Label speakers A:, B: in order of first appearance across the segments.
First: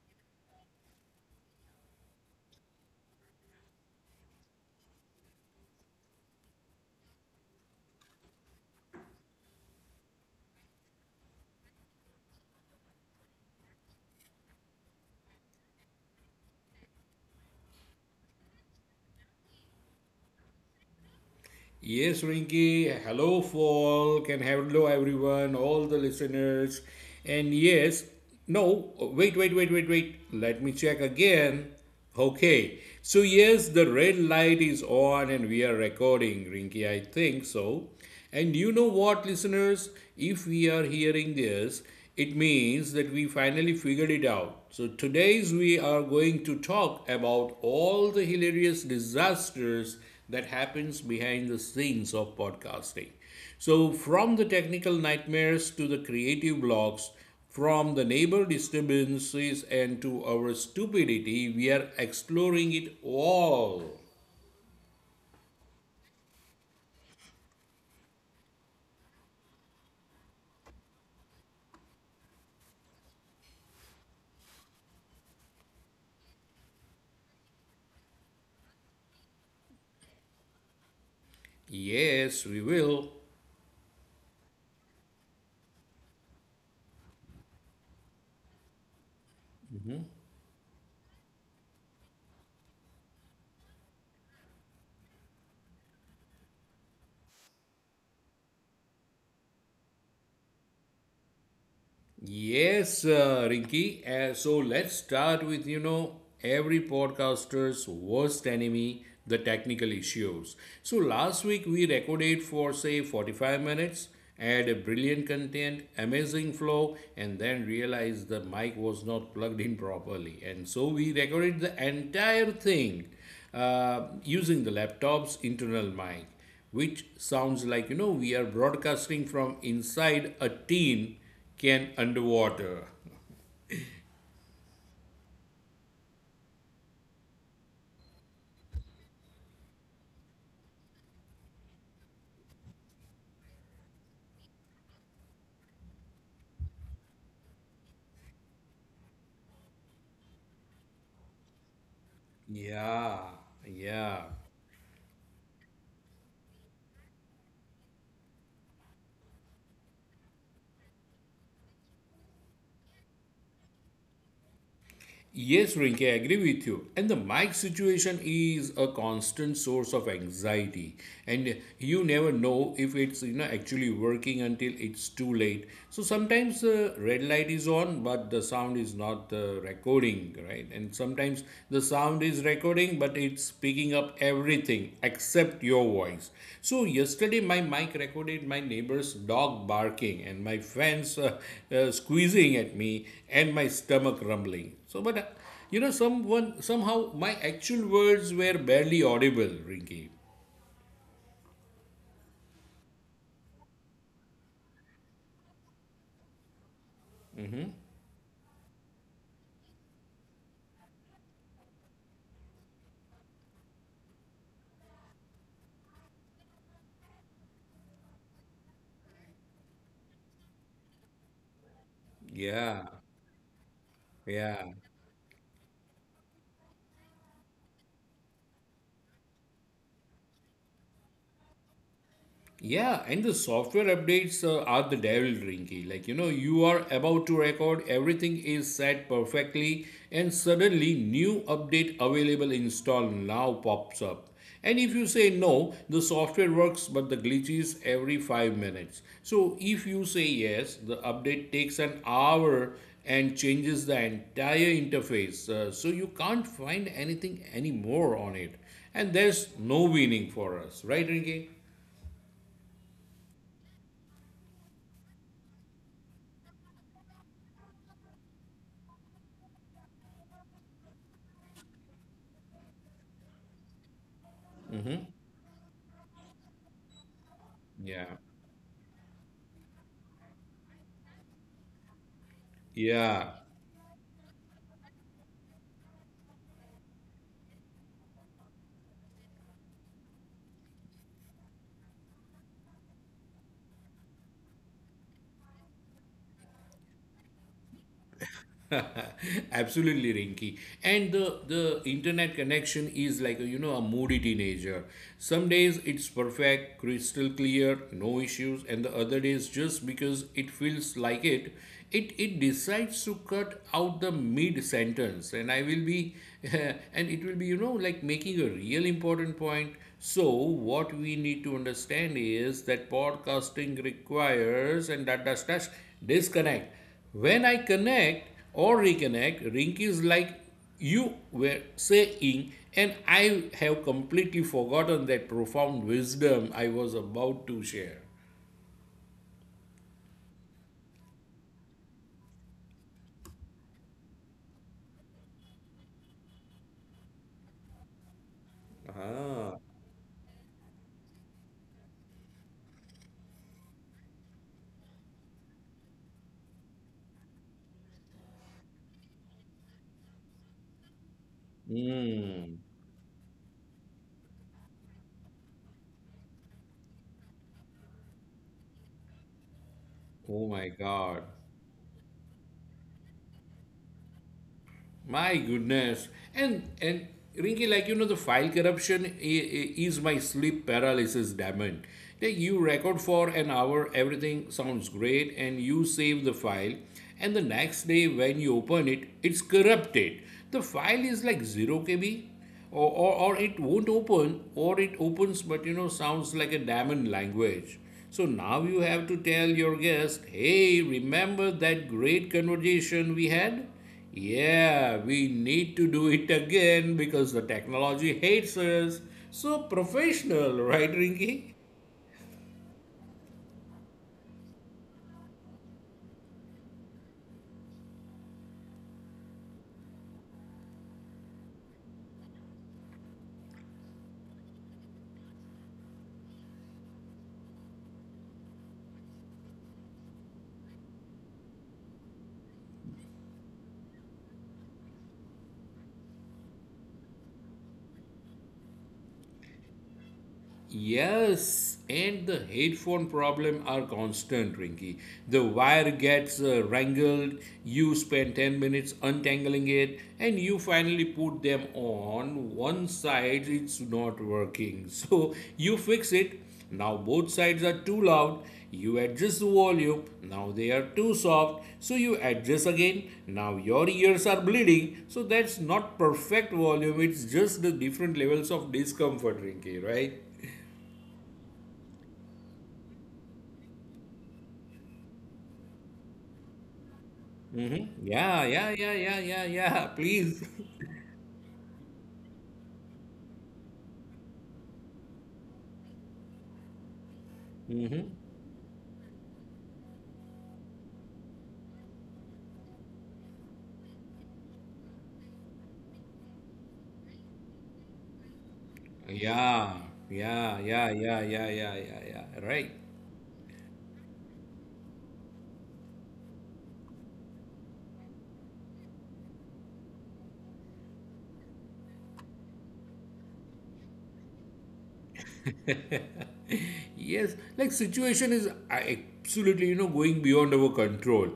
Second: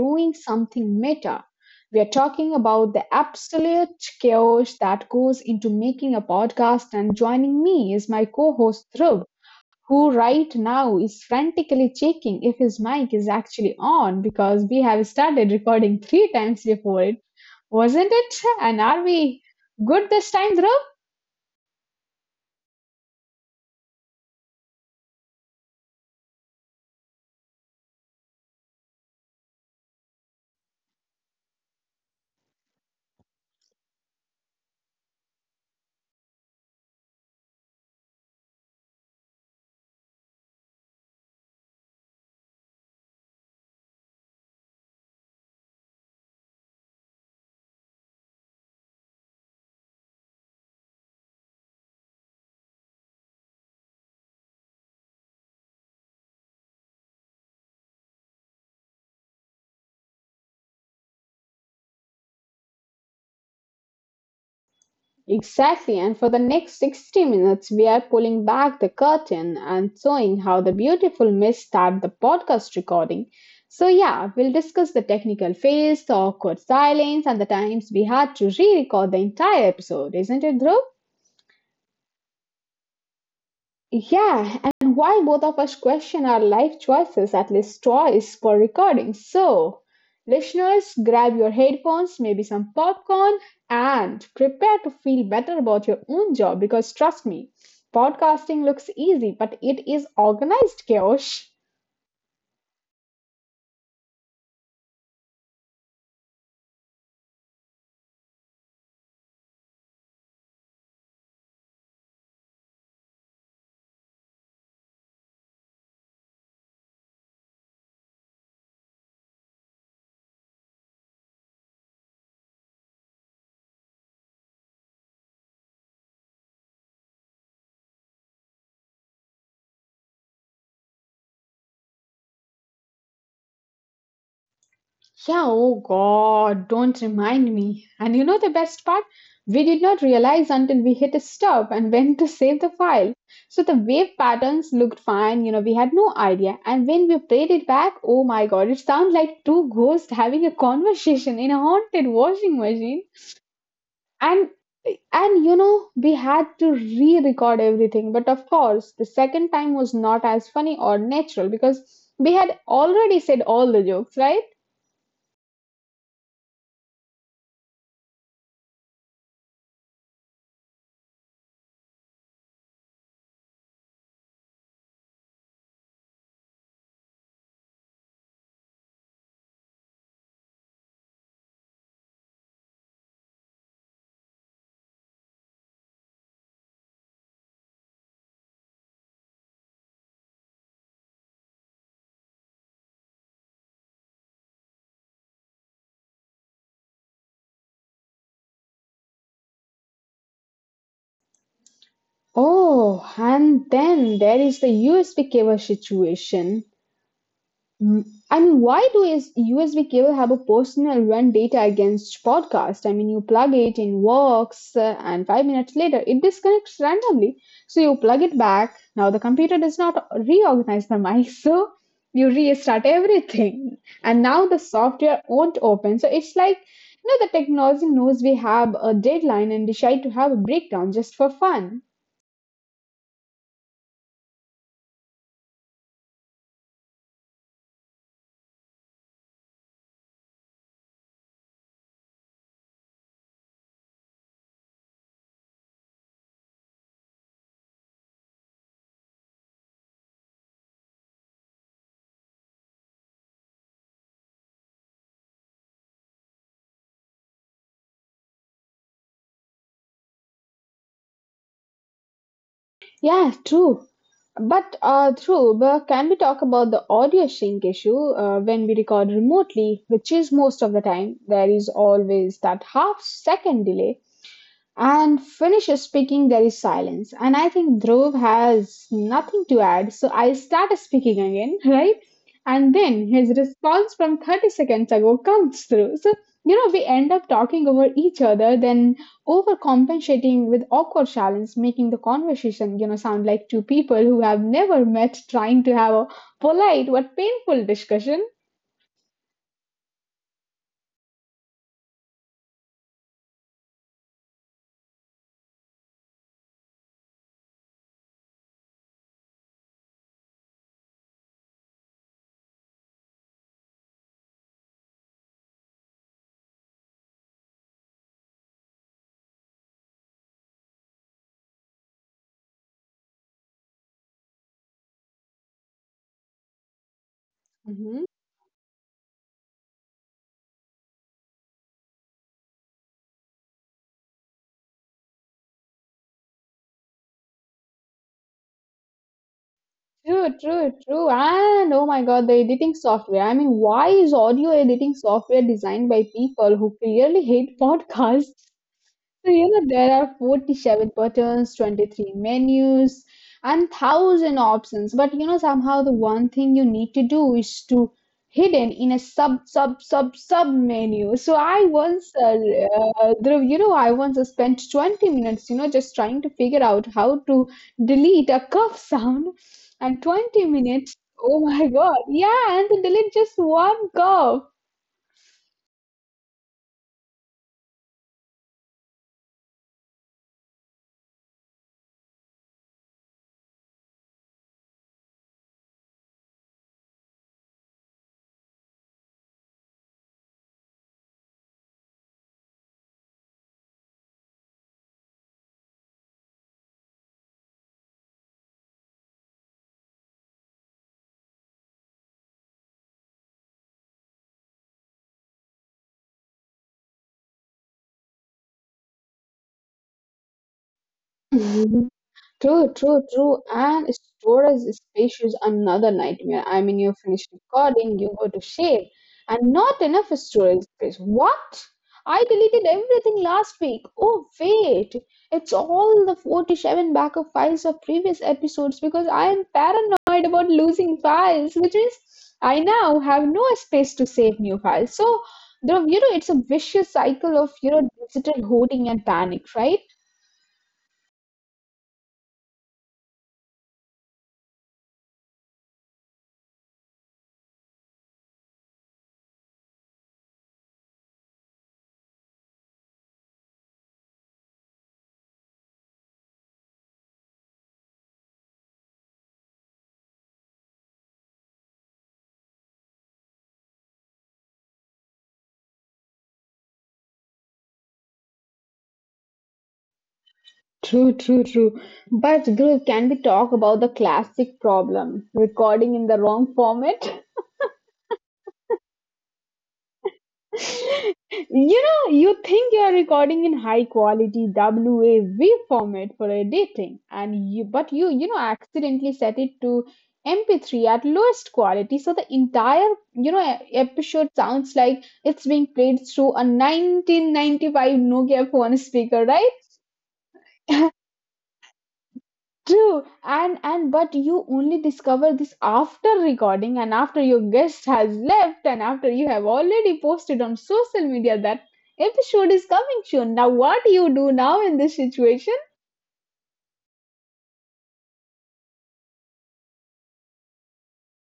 A: doing something meta. We are talking about the absolute chaos that goes into making a podcast. And joining me is my co host, Dhruv, who right now is frantically checking if his mic is actually on because we have started recording three times before it, wasn't it? And are we good this time, Dhruv?
B: Yes, Rinky. Hello, Fall. Can Hello everyone, all the listeners. And yes, no, wait, wait, wait, wait, wait. Let me check again. Okay. So yes, the red light is on and we are recording, Rinky. I think so. And you know what, listeners? If we are hearing this, it means that we finally figured it out. So today's we are going to talk about all the hilarious disasters that happens behind the scenes of podcasting. So from the technical nightmares to the creative blocks, from the neighbor disturbances and to our stupidity, we are exploring it all.
A: Exactly, and for the next 60 minutes, we are pulling back the curtain and showing how the beautiful miss start the podcast recording. So, yeah, we'll discuss the technical phase, the awkward silence, and the times we had to re record the entire episode, isn't it, Dhruv?
B: Yes, we will.
A: Yeah, and while both of us question our life choices, at least twice per recording. So, listeners, grab your headphones, maybe some popcorn, and prepare to feel better about your own job because trust me, podcasting looks easy, but it is organized chaos.
B: Yes, Rinky. So let's start with every podcaster's worst enemy, the technical issues. So last week we recorded for say 45 minutes, had a brilliant content, amazing flow, and then realized the mic was not plugged in properly, and so we recorded the entire thing using the laptop's internal mic, which sounds like we are broadcasting from inside a tin can underwater.
A: Yeah, oh God, don't remind me. And you know the best part? We did not realize until we hit a stop and went to save the file. So the wave patterns looked fine, we had no idea. And when we played it back, oh my God, it sounded like two ghosts having a conversation in a haunted washing machine.
B: Yeah, yeah.
A: And and you know, we had to re-record everything. But of course, the second time was not as funny or natural because we had already said all the jokes, right?
B: Yes, Rinke, I agree with you. And the mic situation is a constant source of anxiety, and you never know if it's actually working until it's too late. So sometimes the red light is on, but the sound is not recording, right? And sometimes the sound is recording, but it's picking up everything except your voice. So yesterday, my mic recorded my neighbor's dog barking and my fans squeezing at me and my stomach rumbling. So, but you know, someone somehow my actual words were barely audible, Rinky.
A: Oh, and then there is the USB cable situation. Mm, I mean, why do is USB cable have a personal run data against podcast? I mean, you plug it in works, and 5 minutes later it disconnects randomly. So you plug it back. Now the computer does not reorganize the mic, so you
B: Yeah,
A: restart everything. And
B: yeah.
A: now the software won't open. So it's like, you know, the technology knows we have a deadline and decide to have a breakdown just for fun.
B: Yeah, and the software updates are the devil, Rinky. Like, you know, you are about to record, everything is set perfectly, and suddenly new update available install now pops up. And if you say no, the software works but the glitches every 5 minutes. So if you say yes, the update takes an hour and changes the entire interface. So you can't find anything anymore on it. And there's no winning for us, right, Rinky?
A: Yeah, true. But true, but can we talk about the audio sync issue when we record remotely, which is most of the time? There is always that half second delay and finish speaking, there is silence. And I think
B: Yeah.
A: Dhruv has nothing to add, so I start speaking again, right? And then
B: Yeah,
A: his response from 30 seconds ago comes through. So, you know, we end up talking over each other, then overcompensating with awkward silence, making the conversation, you know, sound like two people who have never met trying to have a polite but painful discussion.
B: absolutely, Rinky. And the internet connection is like a, a moody teenager. Some days it's perfect, crystal clear, no issues, and the other days just because it feels like it, it decides to cut out the mid sentence, and I will be, and it will be like making a real important point. So what we need to understand is that podcasting requires and that does disconnect. When I
A: Mhm.
B: connect or reconnect, Rinky, is like you were saying, and I have completely forgotten that profound wisdom I was about to share.
A: True, true, true. And oh my God, the editing software. I mean, why is audio editing software designed by people who clearly hate podcasts? So, you
B: Ah.
A: know, there are 47 buttons, 23 menus, and thousand options. But you know, somehow the one thing you need to do is to hidden in a sub sub sub sub menu. So I once, uh,
B: Mm.
A: uh, Dhruv, you know, I once spent 20 minutes, you know, just trying to figure out how to delete a cough sound, and
B: Oh
A: 20
B: my
A: minutes.
B: God.
A: Oh my God! Yeah, and to delete just one cough.
B: My goodness. And Rinky, like, the file corruption is my sleep paralysis diamond. Like you record for an hour, everything sounds great, and you save the file, and the next day when you open it, it's corrupted. The file is like zero KB, or it won't open, or it opens but sounds like a diamond language. So now you have to tell your guest, hey, remember that great conversation we had? Yeah, we need to do it again because the technology hates us. So professional, right, Rinky?
A: True, true, true. And storage space is another nightmare. I mean, you finish recording, you go to share, and not enough storage space. What? I deleted everything last week. Oh, wait. It's all the 47 backup files of previous episodes because I am paranoid about losing files, which means I now have no space to save new files. So, the, you know, it's a vicious cycle of, you know, digital hoarding and panic, right?
B: Yes, and the headphone problem are constant, Rinky. The wire gets wrangled, you spend 10 minutes untangling it, and you finally put them on. One side it's not working. So you fix it. Now both sides are too loud. You adjust the volume. Now they are too soft. So you adjust again. Now your ears are bleeding. So that's not perfect volume. It's just the different levels of discomfort, Rinky, right?
A: True, true, true. But girl, can we talk about the classic problem? Recording in the wrong format?
B: Yeah, yeah, yeah, yeah, yeah, yeah. Please.
A: You know, you think you are recording in high quality WAV format for editing, and you but you know accidentally set it to MP3 at lowest quality, so the entire you know episode sounds like it's being played through a 1995 Nokia phone speaker, right?
B: Yeah, yeah, yeah, yeah, yeah, yeah, yeah, yeah. Right.
A: True, and but you only discover this after recording and after your guest has left and after you have already posted on social media that episode is coming soon. Now, what do you do now in this situation?
B: Yes, like situation is absolutely, you know, going beyond our control.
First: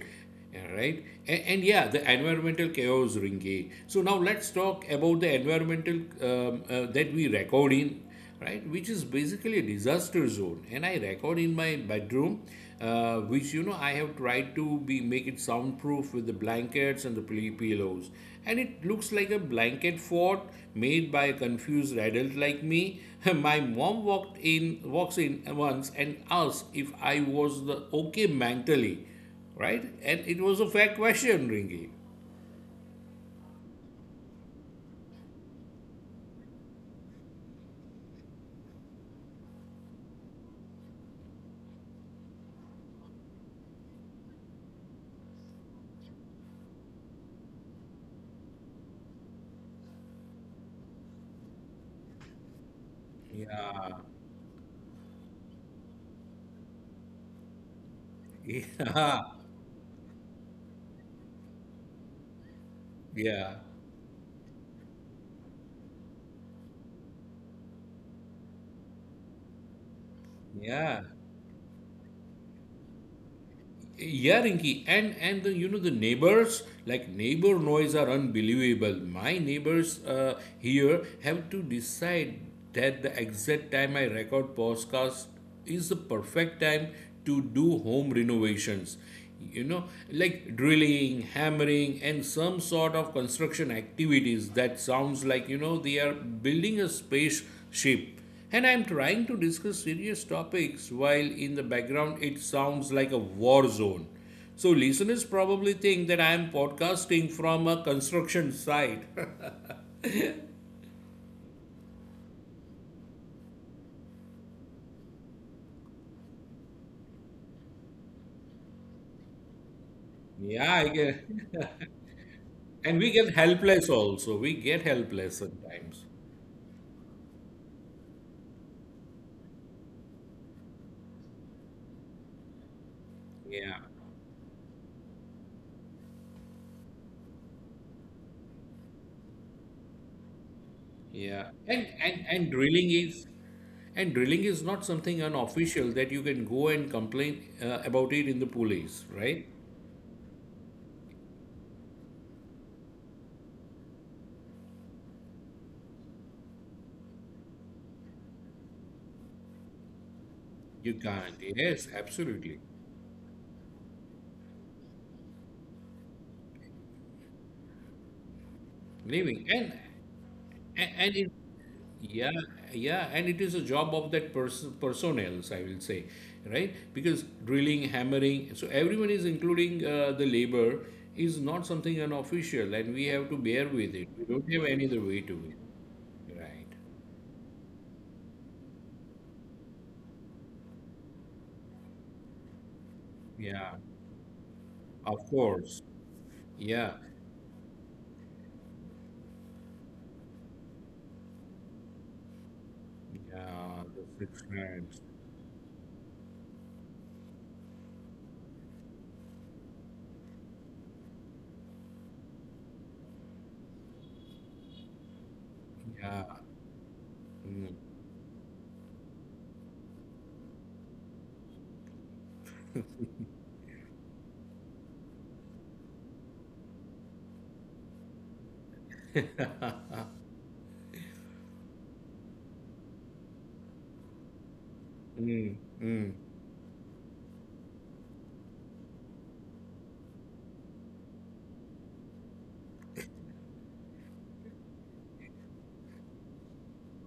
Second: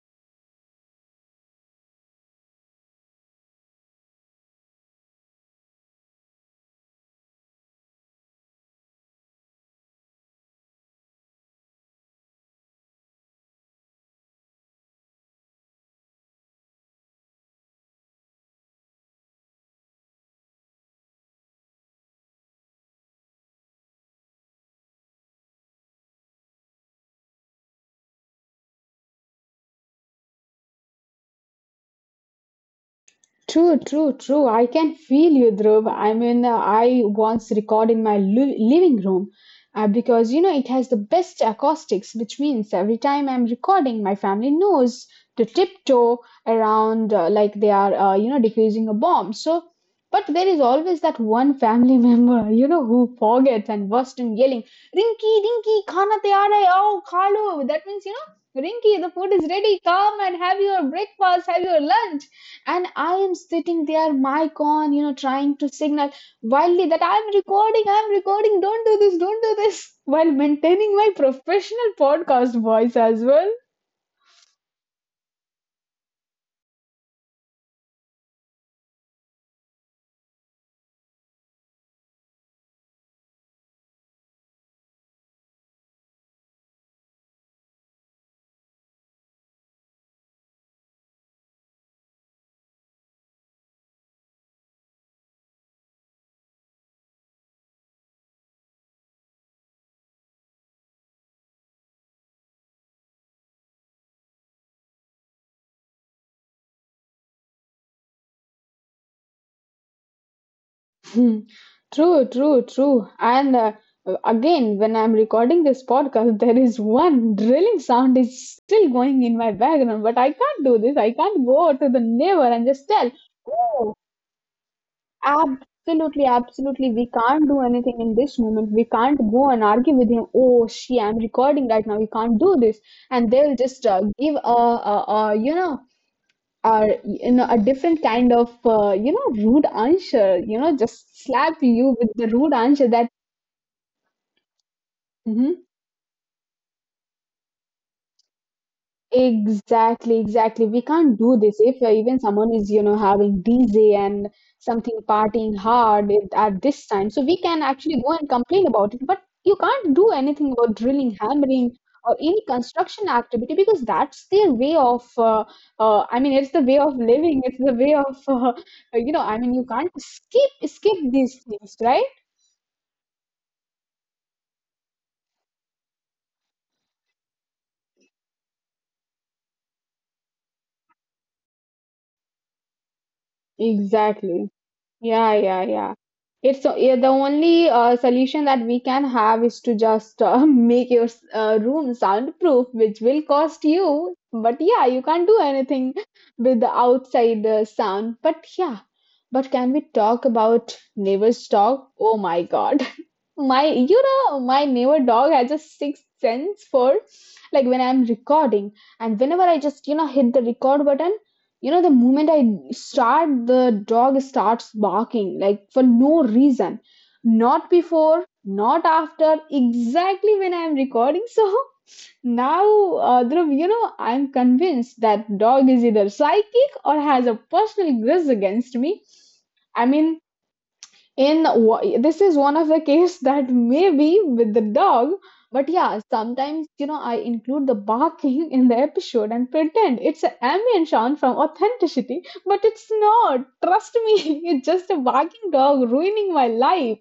B: Yeah, right? And yeah, the environmental chaos, Ringi. So now let's talk about the environmental that we record in, right? Which is basically a disaster zone. And I record in my bedroom which you know I have tried to be make it soundproof with the blankets and the pillows, and it looks like a blanket fort made by a confused adult like me. My mom walks in once and asked if I was the okay mentally, right? And it was a fair question, Ringy.
A: True, true, true. I can feel you, Dhruv. I once record in my living room because, you know, it has the best acoustics, which means every time I'm recording, my family knows to tiptoe around like they are, you know, defusing a bomb. So, but there is always that one family member, you know, who forgets and bursts in yelling, Rinky, Rinky, khana tayar hai, oh, khalo. That means, you know, Rinky, the food is ready. Come and have your breakfast, have your lunch and I
B: Yeah,
A: am
B: yeah,
A: sitting there, mic on, you know, trying to signal wildly that I'm recording, don't do this, while maintaining
B: yeah.
A: my professional podcast voice as well.
B: Yeah, Rinki, and the you know the neighbors like neighbor noise are unbelievable. My neighbors here have to decide that the exact time I record podcast is the perfect time to do home renovations. You know, like drilling, hammering, and some sort of construction activities that sounds like you know they are building a spaceship and I'm trying to discuss serious topics while in the background it sounds like a war zone. So listeners probably think that I am podcasting from a construction site.
A: Hmm. True, true, true. And again, when I'm recording this podcast, there is one drilling sound is still going in my background, but I can't
B: Yeah,
A: do
B: I
A: this. I
B: get,
A: can't go to the neighbor and just
B: and
A: tell,
B: we get helpless
A: "Oh,
B: also. We get helpless sometimes.
A: Absolutely, absolutely. We can't do anything in this moment. We can't go and argue with him. Oh, she, I'm recording right now. You can't do this. And they'll
B: Yeah,
A: just give you know, you know, a different kind of, you know, rude answer. You know, just
B: yeah.
A: slap
B: And
A: you with
B: and
A: the
B: and
A: rude answer
B: drilling
A: that.
B: is and drilling is not something
A: Mm-hmm,
B: unofficial that you can go and complain about it in the police, right?
A: exactly, exactly. We can't do this if even someone is, you know, having DJ and something partying hard at this time. So we can actually go and complain about it, but you can't do anything about
B: You
A: drilling,
B: can't.
A: hammering,
B: Yes,
A: or any
B: absolutely.
A: construction activity because that's their way of, I mean, it's the way of living. It's the way of, you know, I
B: Living
A: mean, you can't skip skip
B: and it
A: these things, right?
B: Yeah, yeah, and it is a job of that person, personnel, I will say, right? Because drilling, hammering, so everyone is including the labor is not something unofficial, and we have to bear with it. We don't
A: Exactly.
B: have any other way to
A: Yeah, yeah,
B: it,
A: yeah.
B: right?
A: Yeah, the only solution that we can have is to just make your room soundproof, which will cost
B: Yeah,
A: you. But yeah, you
B: of
A: can't do
B: course.
A: anything with the
B: Yeah,
A: outside sound. But yeah, but can we talk about neighbors talk? Oh my God, my
B: yeah, the
A: you
B: six
A: know my
B: ranks.
A: neighbor dog has a sixth sense for like when I'm recording, and whenever I just you know hit the record button, you know the moment I start the dog starts barking like for
B: Yeah.
A: no reason, not
B: Mm,
A: before, not after, exactly when I'm recording. So now, Dhruv, you know I'm convinced that dog is either psychic or has a personal grudge against me. I mean, this is one of the case that may be with the dog,
B: mm,
A: but yeah
B: mm.
A: sometimes you know I include the barking in the episode and pretend it's an ambient sound from authenticity, but it's not, trust me. It's just a barking dog ruining my life.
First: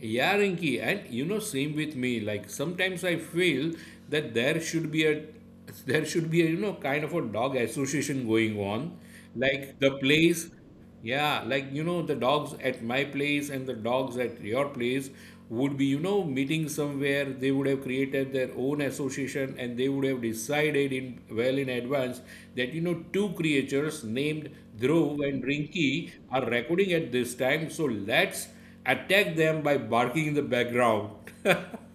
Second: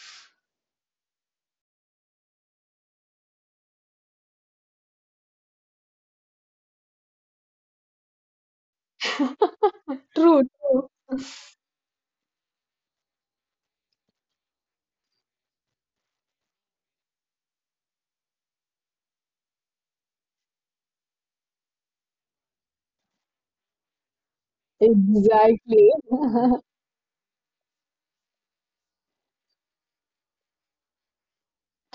B: Yeah, Rinki, and you know, same with me. Like sometimes I feel that there should be a there should be a kind of a dog association going on. Like the
A: True,
B: place,
A: true,
B: yeah, like you know, the dogs at my place and the dogs at your place would be, you know, meeting somewhere. They would have created their own association and they would have decided in well in advance that you know two creatures named Dhruv and
A: exactly.
B: Rinki are recording at this time. So let's attack them by barking in the background.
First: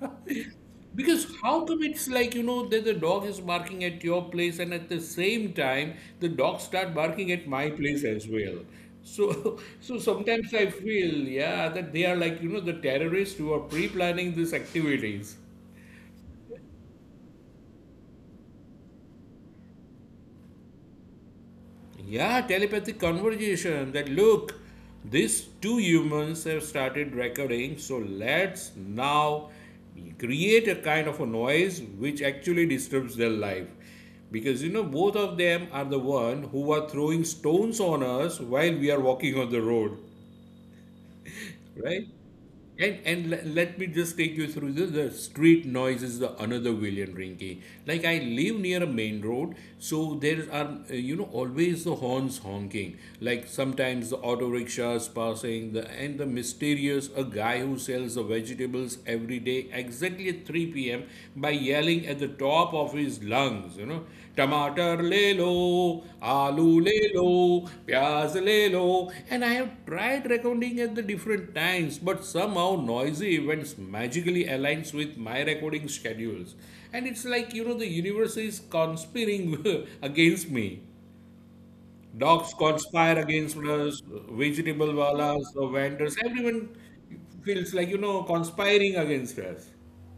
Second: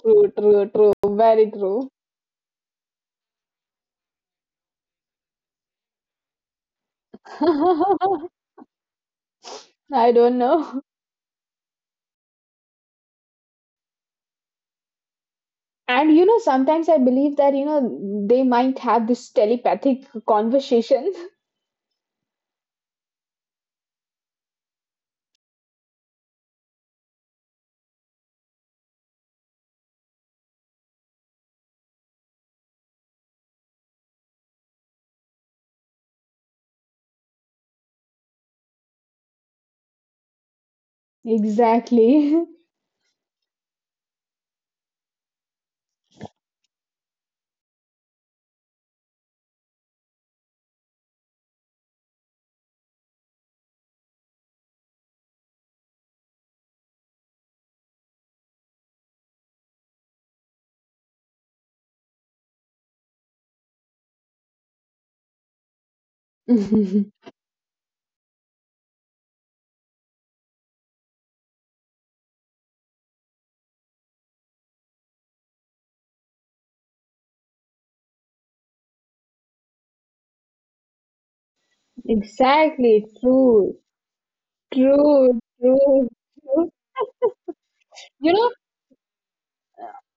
A: True, true, true.
B: Because
A: Very
B: how
A: true.
B: come it's like you know that the dog is barking at your place and at the same time the dog start barking at my place as well. So so
A: I don't
B: sometimes I
A: know.
B: feel yeah that they are like you know the terrorists who are pre-planning these activities.
A: And you know, sometimes I believe that, you know, they might have this telepathic conversation.
B: Yeah, telepathic conversation that look, these two humans have started recording, so let's now create a kind of a noise which actually disturbs their life. Because you know, both of them are the one who are throwing stones on us while we are walking on the road. Right?
A: Exactly.
B: And let me just take you through this. The street noise is the another villain, Rinky. Like I live near a main road, so there are you know always the horns honking. Like sometimes the auto rickshaws passing, the mysterious a guy who sells the vegetables every day exactly at 3 p.m. by yelling at the top of his lungs. You know, टमाटर ले लो आलू ले लो प्याज ले लो, and I have tried recording at the different times but somehow noisy events magically aligns with my recording schedules and it's like you know the universe is conspiring against me. Dogs
A: Exactly.
B: conspire against
A: True.
B: us, vegetable
A: True.
B: wallahs, the
A: True.
B: vendors, everyone
A: True.
B: feels like you know
A: You know,
B: conspiring against us.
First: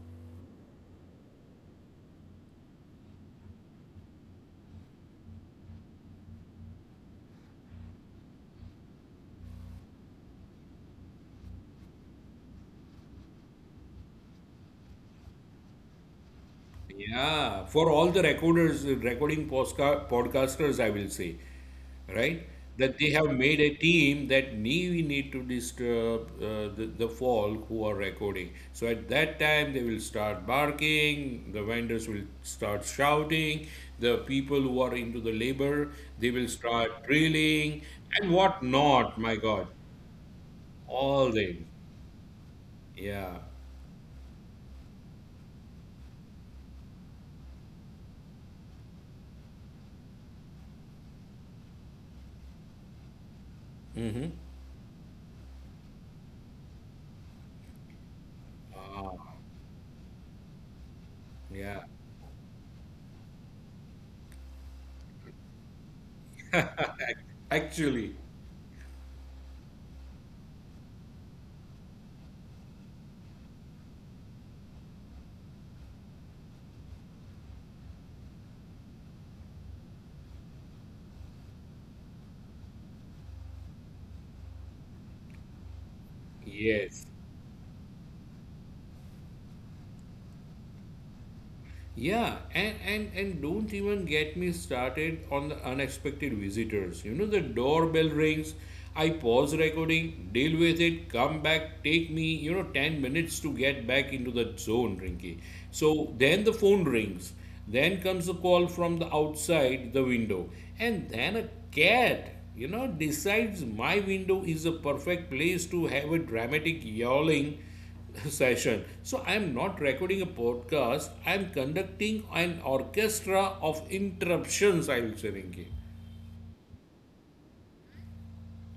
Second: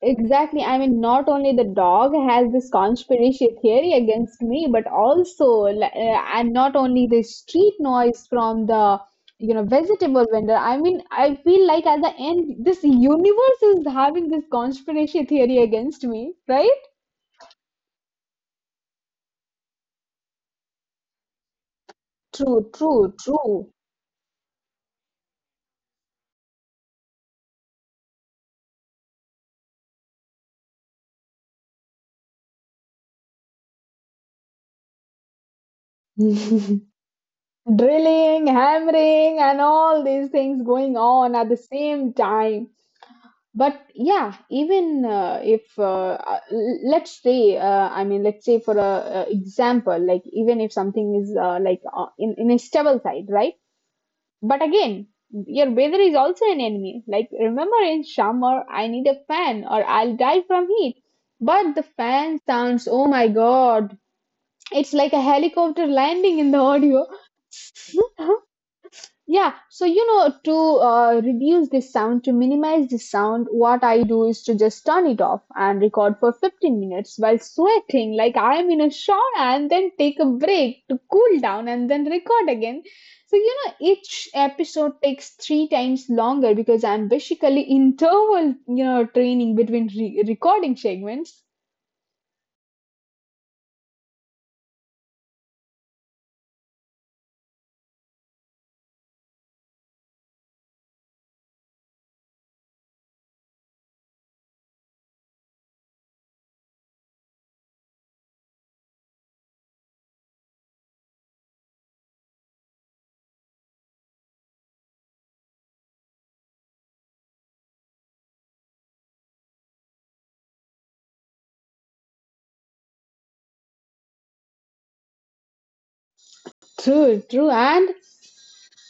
A: Exactly. I mean, not only the dog has this conspiracy theory against me, but also, and not only the street noise from the, you know, vegetable vendor. I mean, I feel like at the end, this universe is having this conspiracy theory against me, right?
B: Yeah, for all the recorders, recording podcasters, I will say. Right?
A: True,
B: That they
A: true,
B: have made a
A: true.
B: team that we need to disturb the folk who are recording. So at that time, they will start barking, the vendors will start shouting, the people who are into the labor, they will start drilling, and
A: Drilling,
B: what not,
A: hammering,
B: my
A: and
B: God.
A: all these things going on
B: All
A: at the
B: them.
A: same time.
B: Yeah.
A: But yeah, even if let's say I mean let's say for a example, like even if something is like in a stable side, right?
B: Mm-hmm.
A: But again, your weather is also an enemy, like remember in summer I need
B: Ah,
A: a fan or I'll die from heat, but the
B: yeah.
A: fan sounds, oh my god, it's like a helicopter landing in the audio.
B: Actually,
A: Yeah, so you know, to reduce this sound, to minimize this sound, what I do is to just turn it off and record for 15 minutes while sweating, like I am in a shower, and then take a break to cool down and then record again. So, you know, each episode takes three times longer because
B: yes.
A: I'm basically interval, you know, training between recording segments.
B: Yeah, and and don't even get me started on the unexpected visitors. You know, the doorbell rings, I pause recording, deal with it, come back, take me, you know, 10 minutes to get back into the zone, Rinky. So then the phone rings, then comes a call from the outside the window, and then a cat, you know, decides my window is a perfect place to have a dramatic yowling session. So I am not recording a podcast. I am conducting an orchestra of interruptions. I will say, Rinki.
A: True, true. And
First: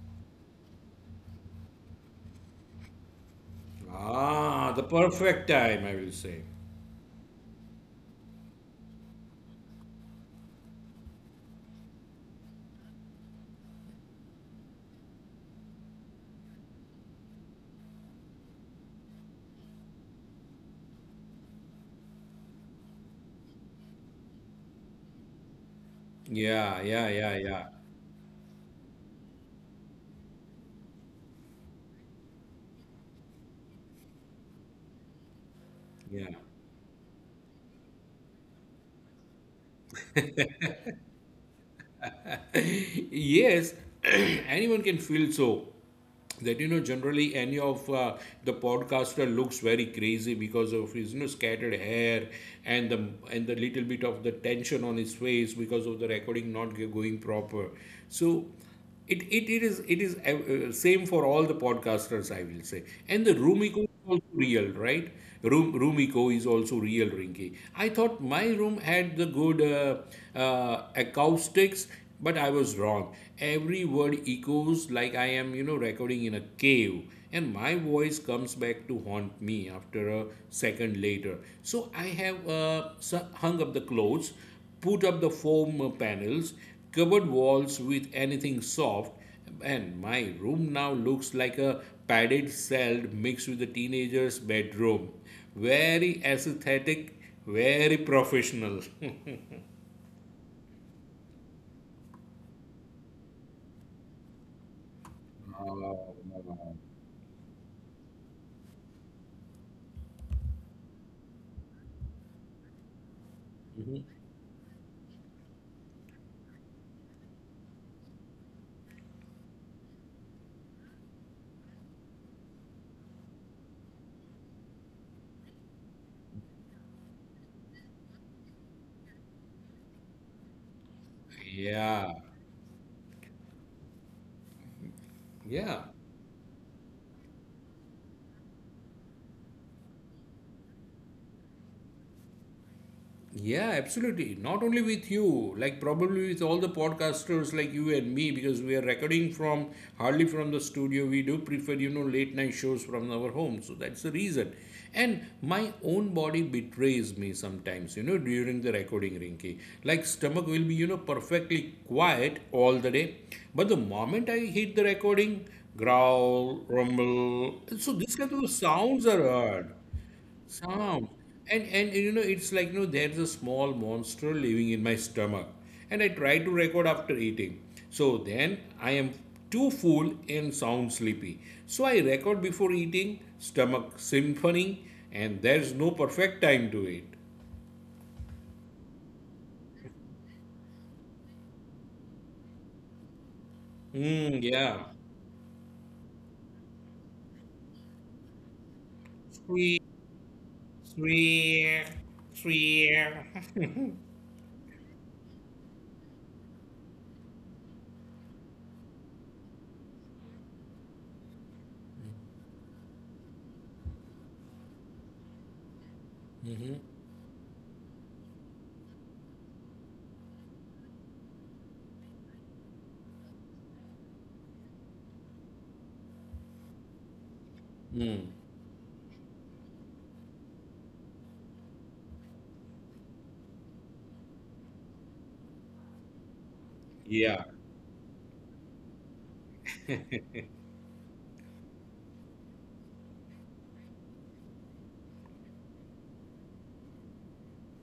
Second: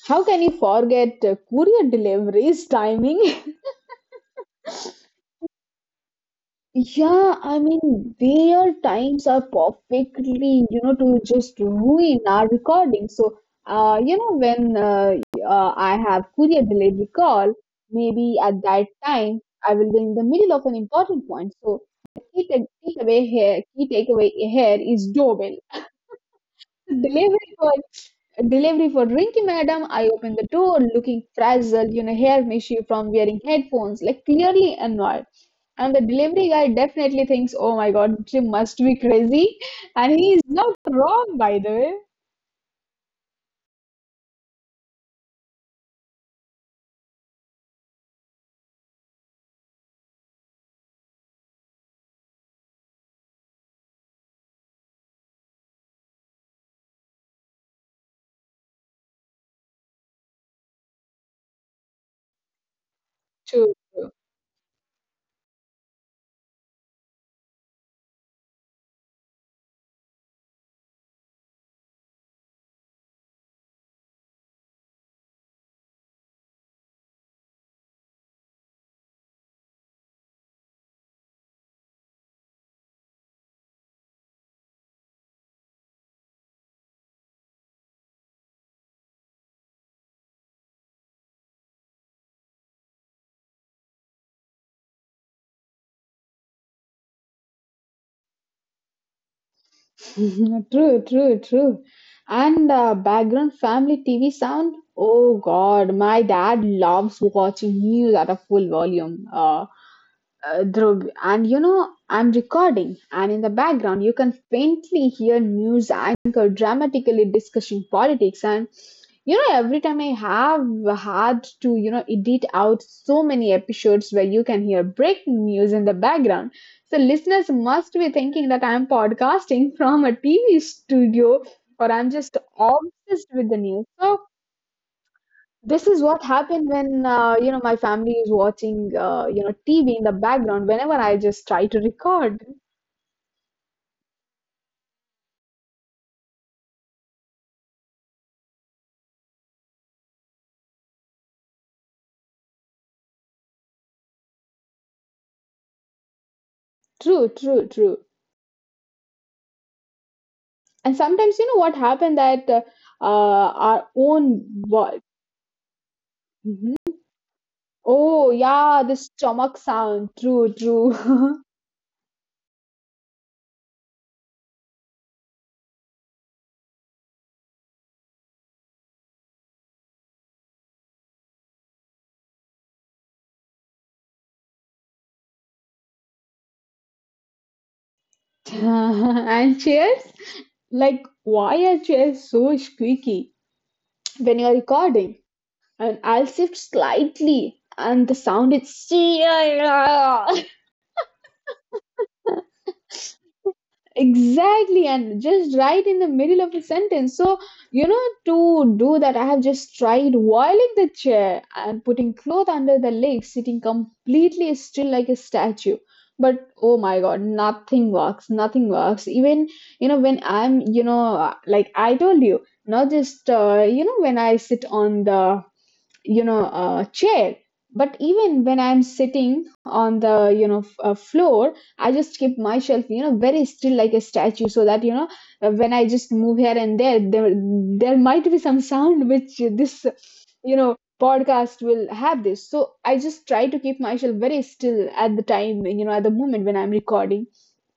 A: how can you forget courier deliveries timing?
B: Ah, the perfect time. I will say.
A: Yeah, I mean, their times are perfectly, you know, to just ruin our recording. So, you know, when I have courier delivery call, maybe at that time I will be in the middle of an important point. So, takeaway here, key takeaway here is doorbell.
B: Yeah, yeah, yeah, yeah,
A: Delivery for Delivery for Rinky Madam. I open the door, looking frazzled, you know, hair issue from wearing headphones, like clearly annoyed. And the delivery guy definitely thinks, oh my god, she must be crazy. And he is not wrong, by the way,
B: yeah. Yes, anyone can feel so. That you know, generally, any of the podcaster looks very crazy because of his you know scattered hair and the little bit of the tension on his face because of the recording not going proper. So it is same for all the podcasters, I will say. And the room echo
A: too.
B: is also real, right? Room echo is also real, Rinky. I thought my room had the good acoustics, but I was wrong. Every word echoes like I am, you know, recording in a cave, and my voice comes back to haunt me after a second later. So I have hung up the clothes, put up the foam panels, covered walls with anything soft, and my room now looks like a padded cell mixed with a teenager's bedroom. Very aesthetic, very professional.
A: True, true, true. And background family TV sound. Oh God, my dad loves watching news at a full volume. Dhruv, and you know, I'm recording, and in the background, you can faintly hear news anchor dramatically discussing politics. And you know, every time I have had to, you know, edit out so many episodes where you can hear breaking news in the background. So listeners must be thinking that I'm podcasting from a TV studio or I'm
B: yeah,
A: just obsessed with the news. So
B: yeah.
A: this is what happened when you know my family is watching you know TV in the background whenever I just try to record.
B: Yeah, absolutely. Not only with you, like probably with all the podcasters like you and me, because we are recording from hardly from the studio. We do prefer, you know, late night shows from our home. So that's the reason. And my own body betrays
A: True,
B: me
A: true,
B: sometimes, you
A: true.
B: know, during the recording, Rinky. Like stomach will be, you
A: And
B: know,
A: sometimes you know
B: perfectly
A: what happened
B: quiet
A: that
B: all the day. But the
A: our
B: moment I
A: own
B: hit the
A: voice.
B: recording, growl,
A: Mhm.
B: rumble. So these
A: Oh
B: kind of
A: yeah, the
B: sounds are
A: stomach
B: heard.
A: sound. True,
B: Some.
A: true.
B: And you know, it's like, you know, there's a small monster living in my stomach. And I try to record after eating. So then I am too full and sound sleepy. So I record before eating, stomach symphony, and there's no perfect time to it.
A: And cheers. Like why are chairs so squeaky
B: Mm,
A: when you're
B: yeah.
A: recording, and I'll shift slightly and the sound is
B: Sweet, sweet, sweet.
A: exactly, and just right in the middle of a sentence. So you know, to do that I have just tried whiling the chair and putting cloth under the legs, sitting completely still like a statue. But oh my god, nothing works. Even you know, when I'm, you know, like I told you, not just you know when I sit on the you know chair, but
B: Mm,
A: even when I'm sitting on the you know floor, I just keep myself you know very still like a statue, so that you know when I just move here and there,
B: yeah,
A: there might be some sound which this you know podcast will have this. So I just try to keep myself very still at the time, you know, at the moment when I'm recording.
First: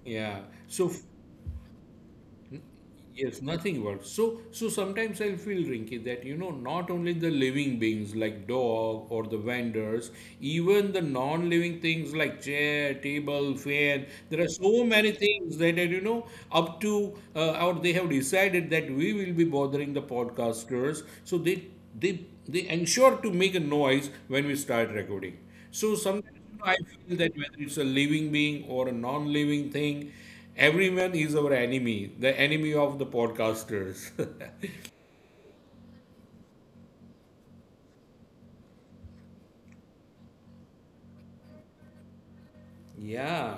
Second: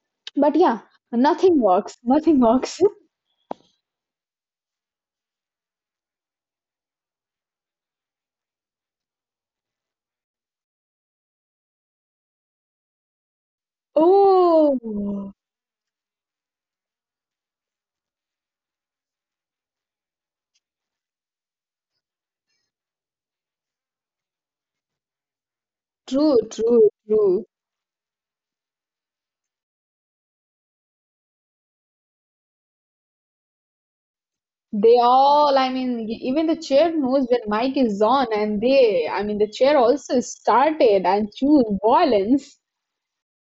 B: yeah.
A: But yeah,
B: So
A: nothing works.
B: yes, nothing works. So sometimes I feel, Rinky, that you know, not only the living beings like dog or the vendors, even the non-living things like chair, table, fan. There are
A: Oh,
B: so many things that are, you know, up to or they have decided that we will be bothering the podcasters. So they ensure to make a noise when we start recording. So
A: true,
B: sometimes, you know, I
A: true,
B: feel that
A: true.
B: whether it's a living being or a non-living thing, everyone is our enemy, the enemy of the podcasters.
A: They all, I mean, even the chair knows when mic is on, and they, I mean, the chair also started and choose violence.
B: Yeah.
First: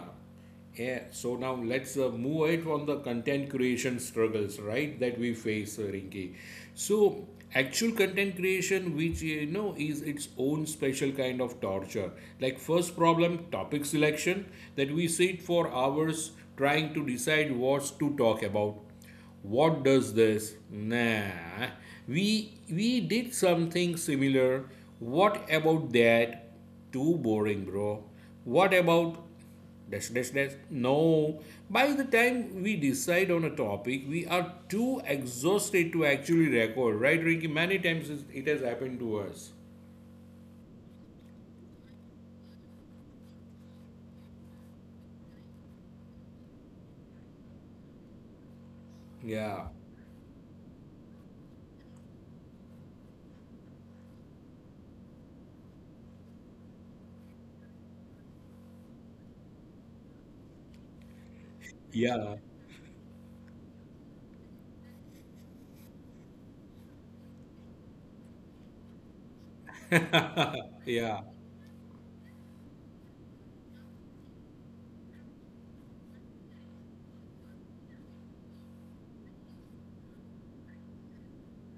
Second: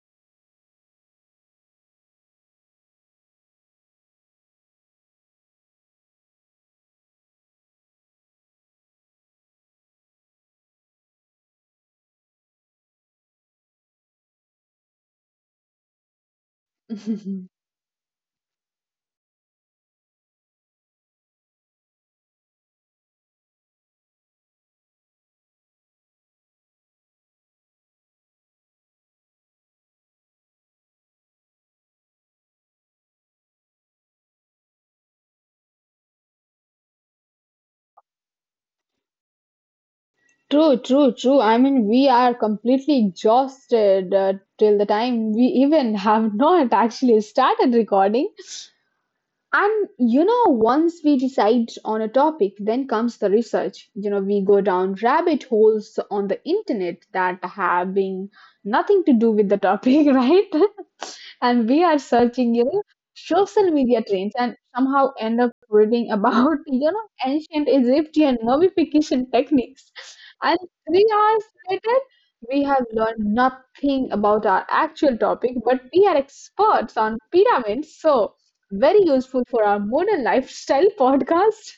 B: Yeah. So now let's move it on the content creation struggles, right? That we face, Rinki. So actual content creation, which you know is its own special kind of torture. Like first problem, topic selection, that we sit for hours trying to decide what to talk about. What does this? Nah. We did something similar. What about that? Too boring, bro. What about dash dash dash? No. By the time we decide on a topic, we are too exhausted to actually record, right, Ricky? Many times it has happened to us.
A: True, true, true. I mean, we are completely exhausted till the time we even have not actually started recording.
B: Yeah.
A: And you know, once we decide on a topic, then comes the research. You know, we go down rabbit holes on the internet that have nothing to do with the topic, right? And we are
B: Yeah.
A: searching, you know, social media trends and somehow end up reading about, you know, ancient Egyptian mummification techniques. And three
B: Yeah.
A: hours later, we have learned nothing about our actual topic, but we are experts on pyramids. So, very useful for our modern lifestyle podcast.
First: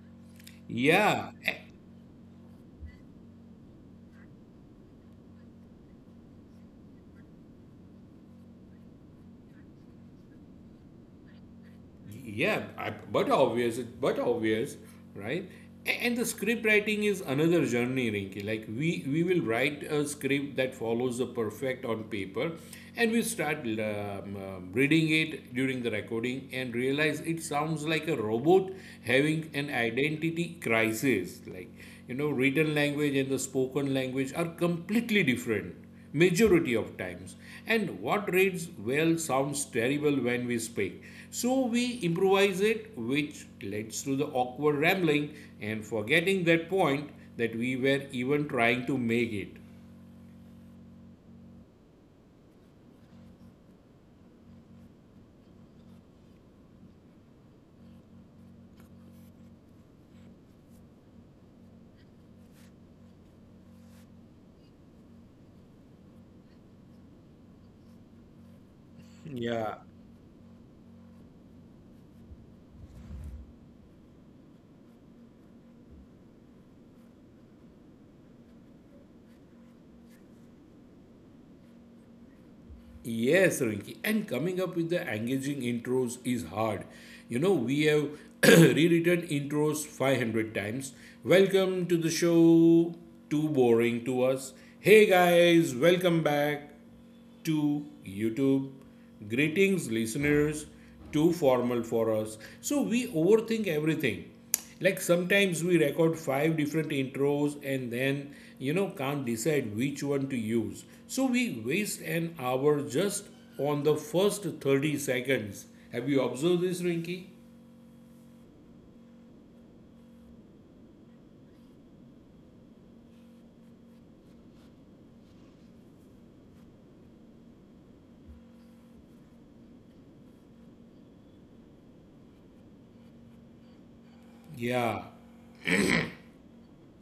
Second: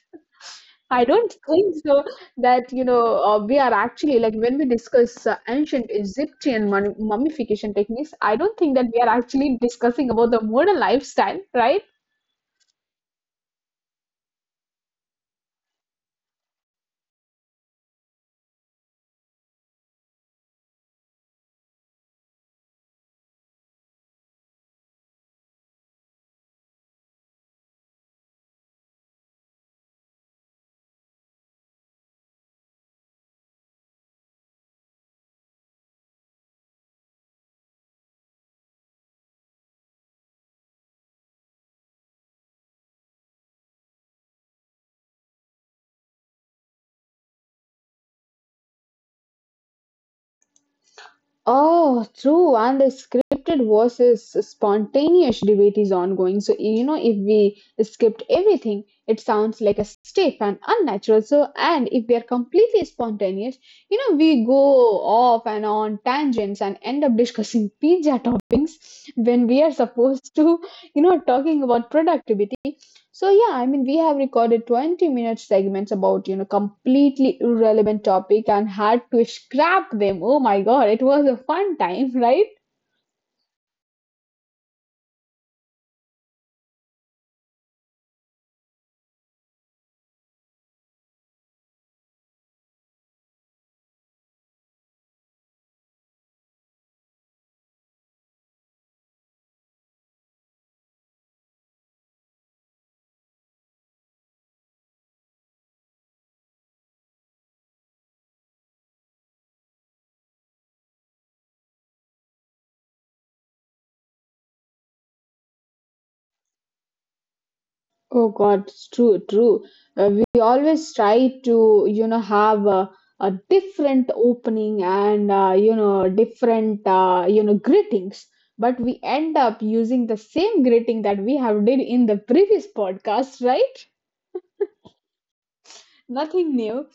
A: I
B: Yeah.
A: don't think so that you know we are actually, like when we discuss ancient Egyptian mummification techniques. I don't think that we are actually discussing about the modern lifestyle, right?
B: Yeah, but obvious, but obvious, right? And the script writing is another journey, Rinky. Like we will write a script that follows the perfect on paper, and we start reading it during the recording and realize it sounds like a robot having an identity crisis. Like, you know, written language and the spoken language are completely different majority of times, and what reads well sounds terrible when we speak. So we improvise it, which leads to the awkward rambling and forgetting that point that we were even trying to make it.
A: Oh, true. And the scripted versus spontaneous debate is ongoing. So, you know, if we script everything, it sounds like a stiff and unnatural. So, and if we are completely spontaneous, you know, we go off and on tangents and end up discussing pizza toppings when we
B: Yeah.
A: are supposed to, you know, talking about productivity. So yeah, I mean, we have recorded 20-minute segments about, you know, completely irrelevant topic and had to scrap them. Oh my God, it was a fun time, right?
B: Yes, Rinki. And coming up with the engaging intros is hard. You know, we have rewritten intros 500 times. Welcome to the show. Too boring to us. Hey guys, welcome back to YouTube. Greetings, listeners. Too formal for us. So we overthink everything. Like sometimes we record five different intros and then, you know, can't decide which one to use. So we waste an hour just on the first 30 seconds. Have you observed this, Rinky?
A: Oh God, it's true, true. We always try to, you know, have a different opening and, you know, different, you know, greetings. But we end up using the same greeting that we have did in the previous podcast, right?
B: Yeah,
A: Nothing new.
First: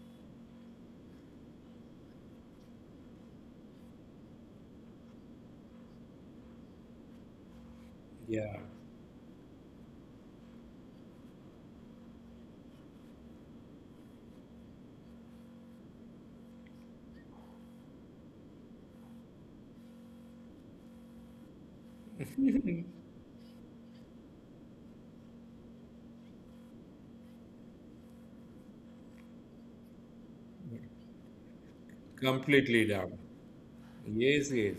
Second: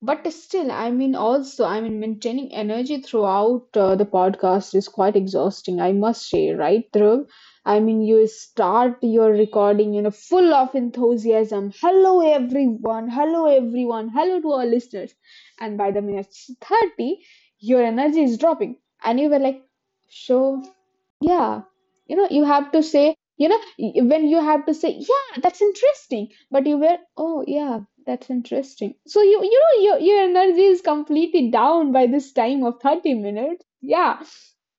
A: But still, I mean, also, I mean, maintaining energy throughout the podcast is quite exhausting, I must say, right, Dhruv? I mean, you
B: yeah,
A: start your recording, you know, full of enthusiasm. Hello, everyone. Hello, everyone. Hello to our listeners. And by the minute 30, your energy is dropping. And you were like, so yeah, you know, you have to say, you know, when you have to say, yeah, that's interesting, but you were, oh, yeah, that's interesting. So you know, your energy is completely down by this time of
B: completely
A: 30
B: down.
A: minutes. Yeah,
B: Yes, yes.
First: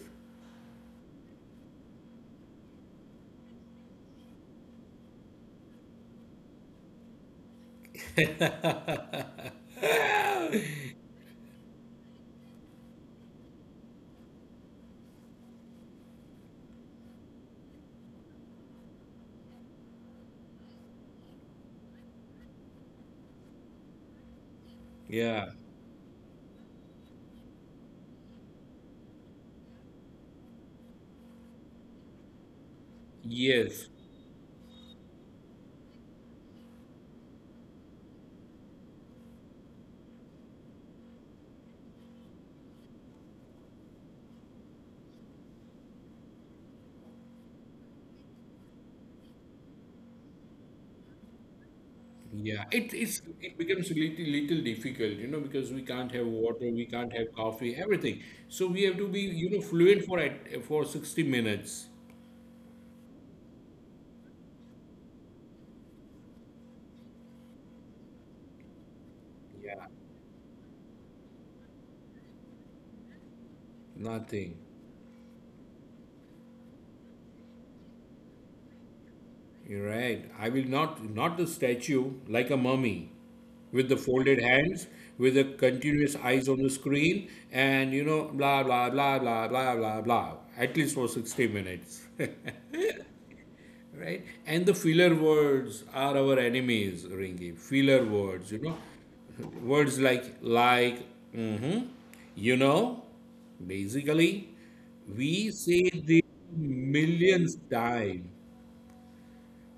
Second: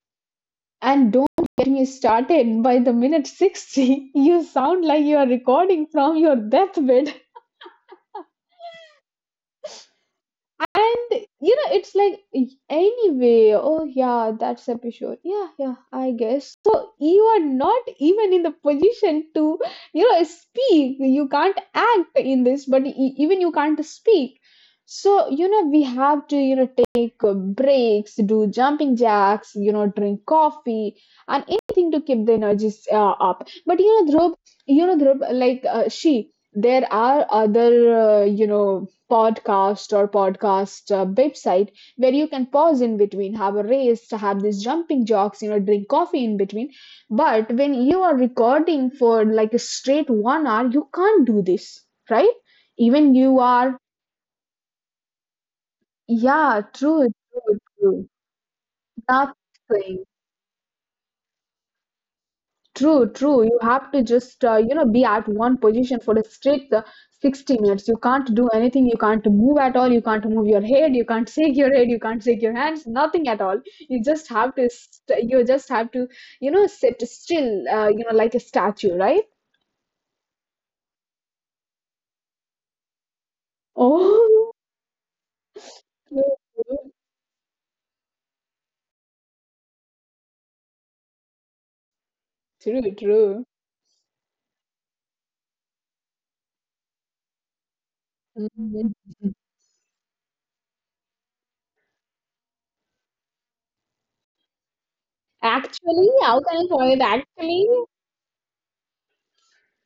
A: and don't get me started by the minute 60, you sound like you are recording from your deathbed. And you know, it's like anyway, oh yeah, that's episode. Yeah, yeah, I guess. So you are not even in the position to, you know, speak. You can't act in this, but even you can't speak. So,
B: Yeah,
A: you know, we have to, you know, take breaks, do jumping jacks, you know, drink coffee, and anything to keep the energies up.
B: yes.
A: But you know, Dhruv, like she, there are other, you know, podcast or podcast website where you can pause in between, have a race, have these jumping jocks, you know, drink coffee in between. But when you are recording for like a straight 1 hour, you can't do this, right?
B: Yeah, it, it's
A: Even you
B: it
A: are,
B: becomes a little difficult, you know, because we can't have water,
A: yeah,
B: we can't
A: true,
B: have
A: true,
B: coffee,
A: true.
B: everything. So we have to be, you know, fluent
A: Nothing.
B: for at for 60 minutes.
A: True, true. You have to just, you know, be at one position for a straight 60 minutes. You can't do anything. You can't move
B: Yeah,
A: at all. You can't move your head. You can't shake your head. You can't shake your hands. Nothing at all. You just
B: nothing.
A: have to, st you just have to, you know, sit still, you know, like a statue, right?
B: You're right. I will not the statue like a mummy with the folded
A: Oh,
B: hands, with the continuous
A: true,
B: eyes on the screen, and you know, blah blah blah blah blah blah blah. At least for 60 minutes.
A: true, true.
B: Right? And the filler words are our enemies, Ringy. Filler words, you know,
A: Mhm.
B: words like, hmm you know. Basically, we say
A: Actually,
B: this
A: how can I call it
B: millions
A: actually?
B: times.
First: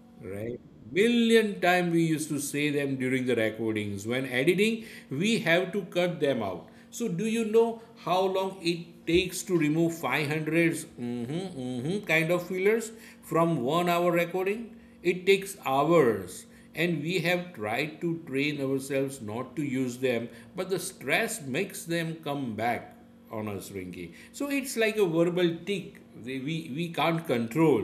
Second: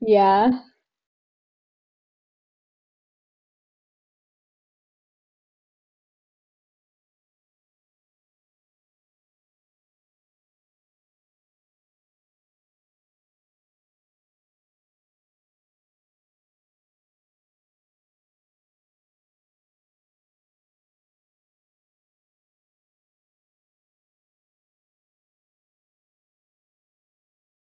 A: Yeah.
B: Right. Million time we used to say them during the recordings. When editing, we have to cut them out. So do you know how long it takes to remove 500 mhm kind of fillers from 1 hour recording? It takes hours. And we have tried to train ourselves not to use them, but the stress makes them come back on us, Rinky. So it's like a verbal tick we can't control,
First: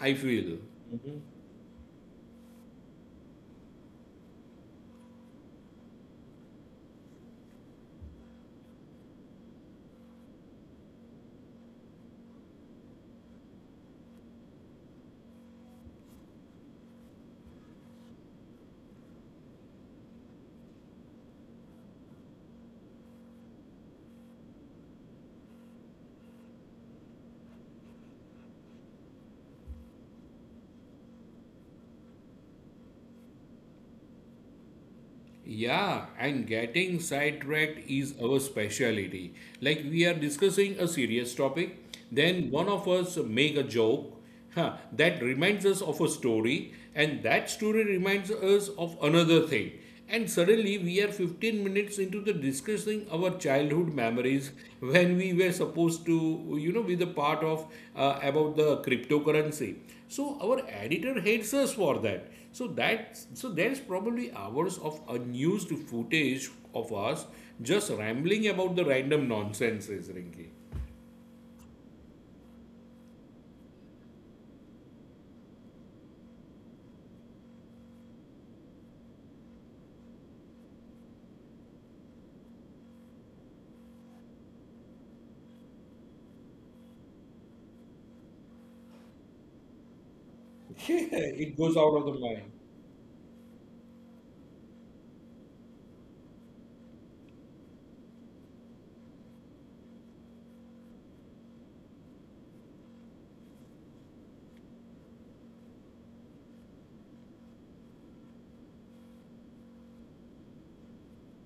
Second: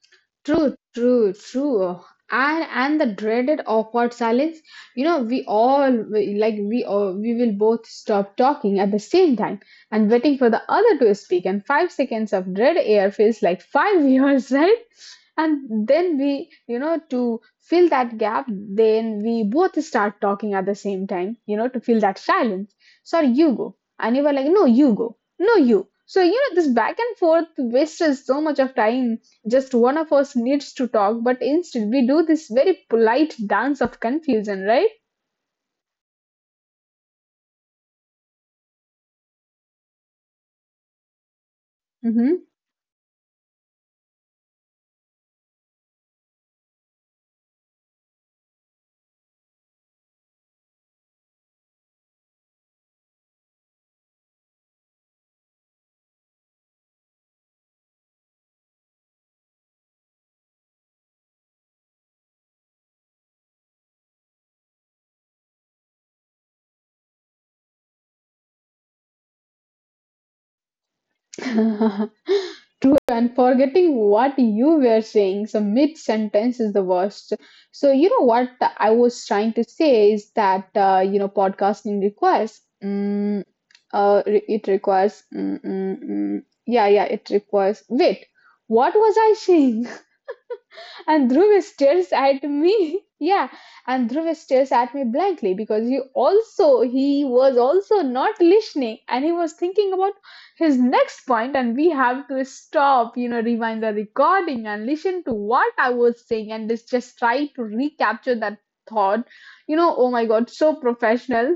B: I feel.
A: True, true, true. And the dreaded awkward silence. You know, like we all we will both stop talking at the same time and waiting for the other to speak. And 5 seconds of dread air feels like five years, right? And then we, you know, to fill that gap, then we both start talking at the same time. You know, to fill that silence. Sorry, you go. And you were like, no, you go. No, you. So you know, this back and forth wastes so much of time, just one of us needs to talk, but instead we do this very polite dance of confusion, right?
B: Yeah, and getting sidetracked is our specialty. Like we are discussing a serious topic, then one of us make a joke that reminds us of a story, and that story reminds us of another thing. And suddenly we are 15 minutes into the discussing our childhood memories when we were supposed to, you know, be the part of about the cryptocurrency. So our editor hates us for that. So that so there's probably hours of unused footage of us just rambling about the random nonsenses, Rinki.
A: Mm-hmm. And forgetting what you were saying, so mid sentence is the worst. So, you know what I was trying to say is that, you know, podcasting requires, it requires, yeah, yeah, it requires, wait, what was I saying? And
B: it
A: Dhruv
B: goes out of the
A: stares
B: mind.
A: at me. Yeah, and Dhruv stares at me blankly, because he was also not listening and he was thinking about his next point. And we have to stop, you know, rewind the recording and listen to what I was saying, and just try to recapture that thought. You know, oh my god, so professional.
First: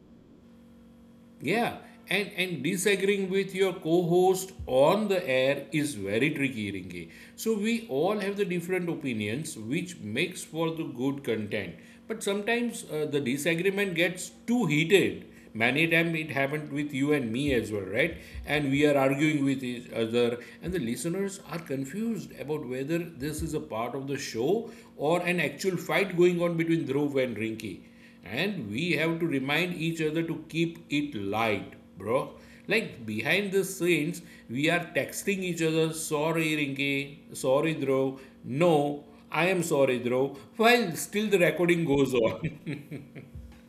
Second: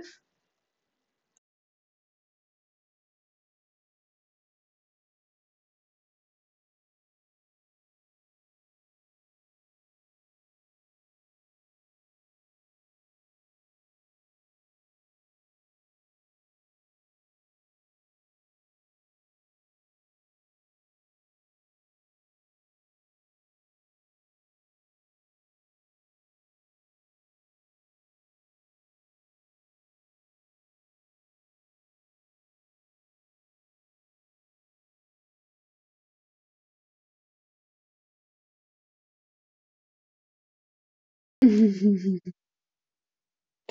B: Yeah, and disagreeing with your co-host on the air is very tricky, Ringi. So we all have the different opinions, which makes for the good content. But sometimes the disagreement gets too heated. Many times it happened with you and me as well, right? And we are arguing with each other, and the listeners are confused about whether this is a part of the show or an actual fight going on between Dhruv and Rinki, and we have to remind each other to keep it light, bro. Like behind the scenes we are texting each other, sorry Rinki, sorry Dhruv, no I am sorry Dhruv, while still the recording goes on.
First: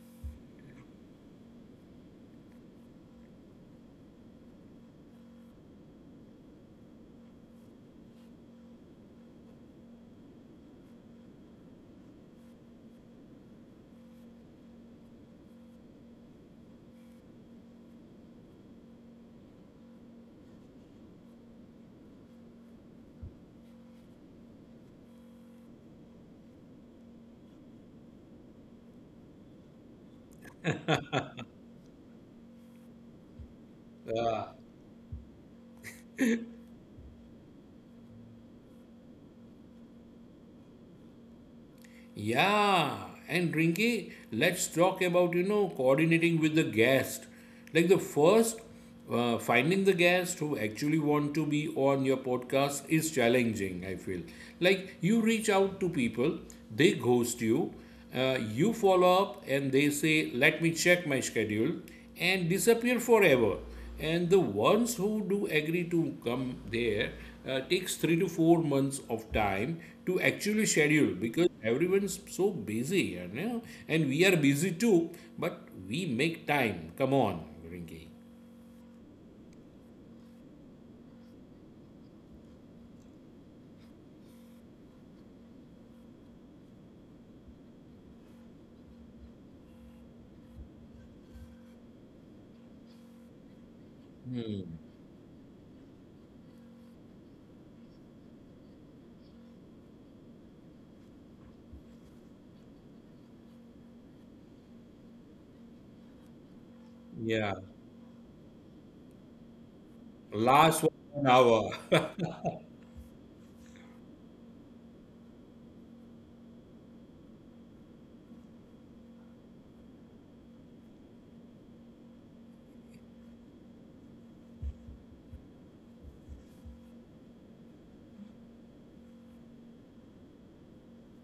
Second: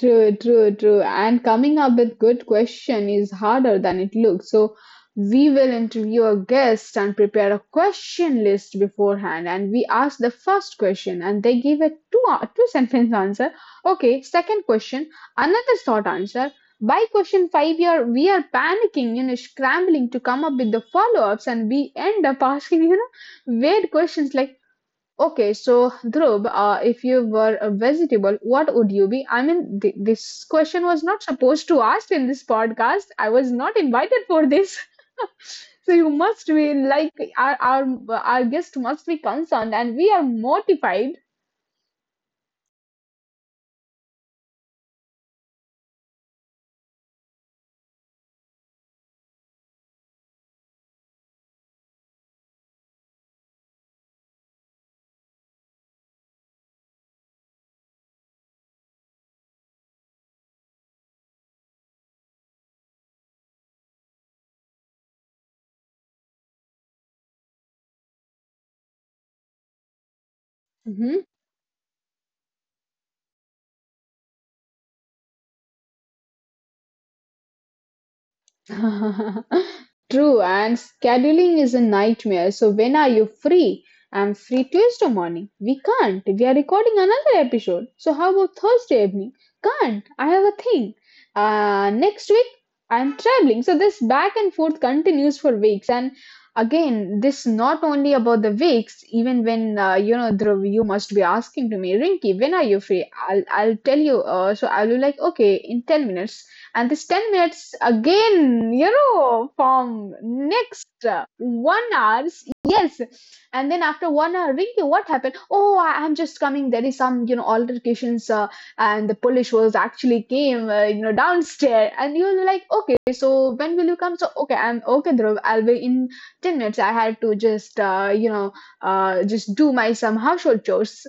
A: True, true, true. And coming up with good question is harder than it looks. So we will interview a guest and prepare a question list beforehand. And we ask the first question, and they give a two sentence answer. Okay, second question, another short answer. By question five, we are panicking, you know, scrambling to come up with the follow ups, and we end up asking, you know, weird questions like. Okay, so Dhruv, if you were a vegetable, what would you be? I mean, th this question was not supposed to ask in this podcast. I was not invited for this. So you must be like our guest must be concerned, and we are mortified.
B: Yeah, and Rinky, let's talk about, you know, coordinating with the guest. Like the first, finding the guest who actually want to be on your podcast is challenging, I feel. Like you reach out to people, they ghost you, you follow up and they say, let me check my schedule, and disappear forever. And the ones who do agree to come there takes 3 to 4 months of time to actually schedule
A: Mm-hmm.
B: because everyone's so busy, you know, and we are busy too, but we make time. Come on, Rinki.
A: True, and scheduling is a nightmare. So when are you free? I'm free Tuesday morning. We can't. We are recording another episode. So how about Thursday evening? Can't. I have a thing. Next week I'm traveling. So this back and forth continues for weeks. And again, this not only about the weeks. Even when you know, Dhruv, you must be asking to me, Rinky, when are you free? I'll tell you. So I'll be like, okay, in 10 minutes, and this 10
B: Yeah.
A: minutes again you know from
B: Last
A: next
B: one hour.
A: 1 hours. Yes, and then after 1 hour, Rinky, what happened? Oh, I'm just coming. There is some you know altercations, and the police was actually came you know downstairs. And you were like, okay, so when will you come? So okay, I'm okay Dhruv, I'll be in 10 minutes. I had to just, you know, just do my some household chores.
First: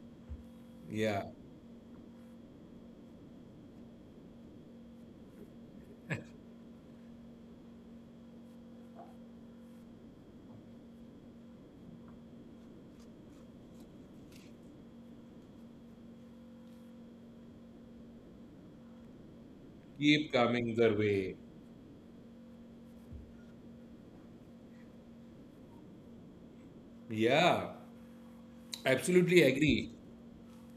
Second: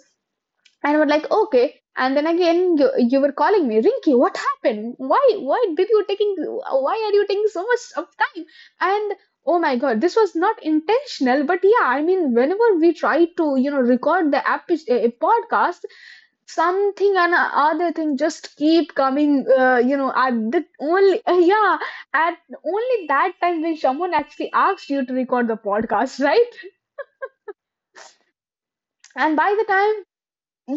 A: And we're
B: Yeah.
A: like, okay. And then again, you were calling me, Rinky, what happened? Why are you taking so much of time? And Oh my God, this was not intentional, but yeah, I mean, whenever we try to, you know, record a podcast, something and other thing just keep coming you know at
B: Keep
A: the
B: coming their
A: only
B: way.
A: yeah at only that time when someone actually asked you to record the podcast, right?
B: Yeah.
A: And
B: Absolutely
A: by the
B: agree.
A: time—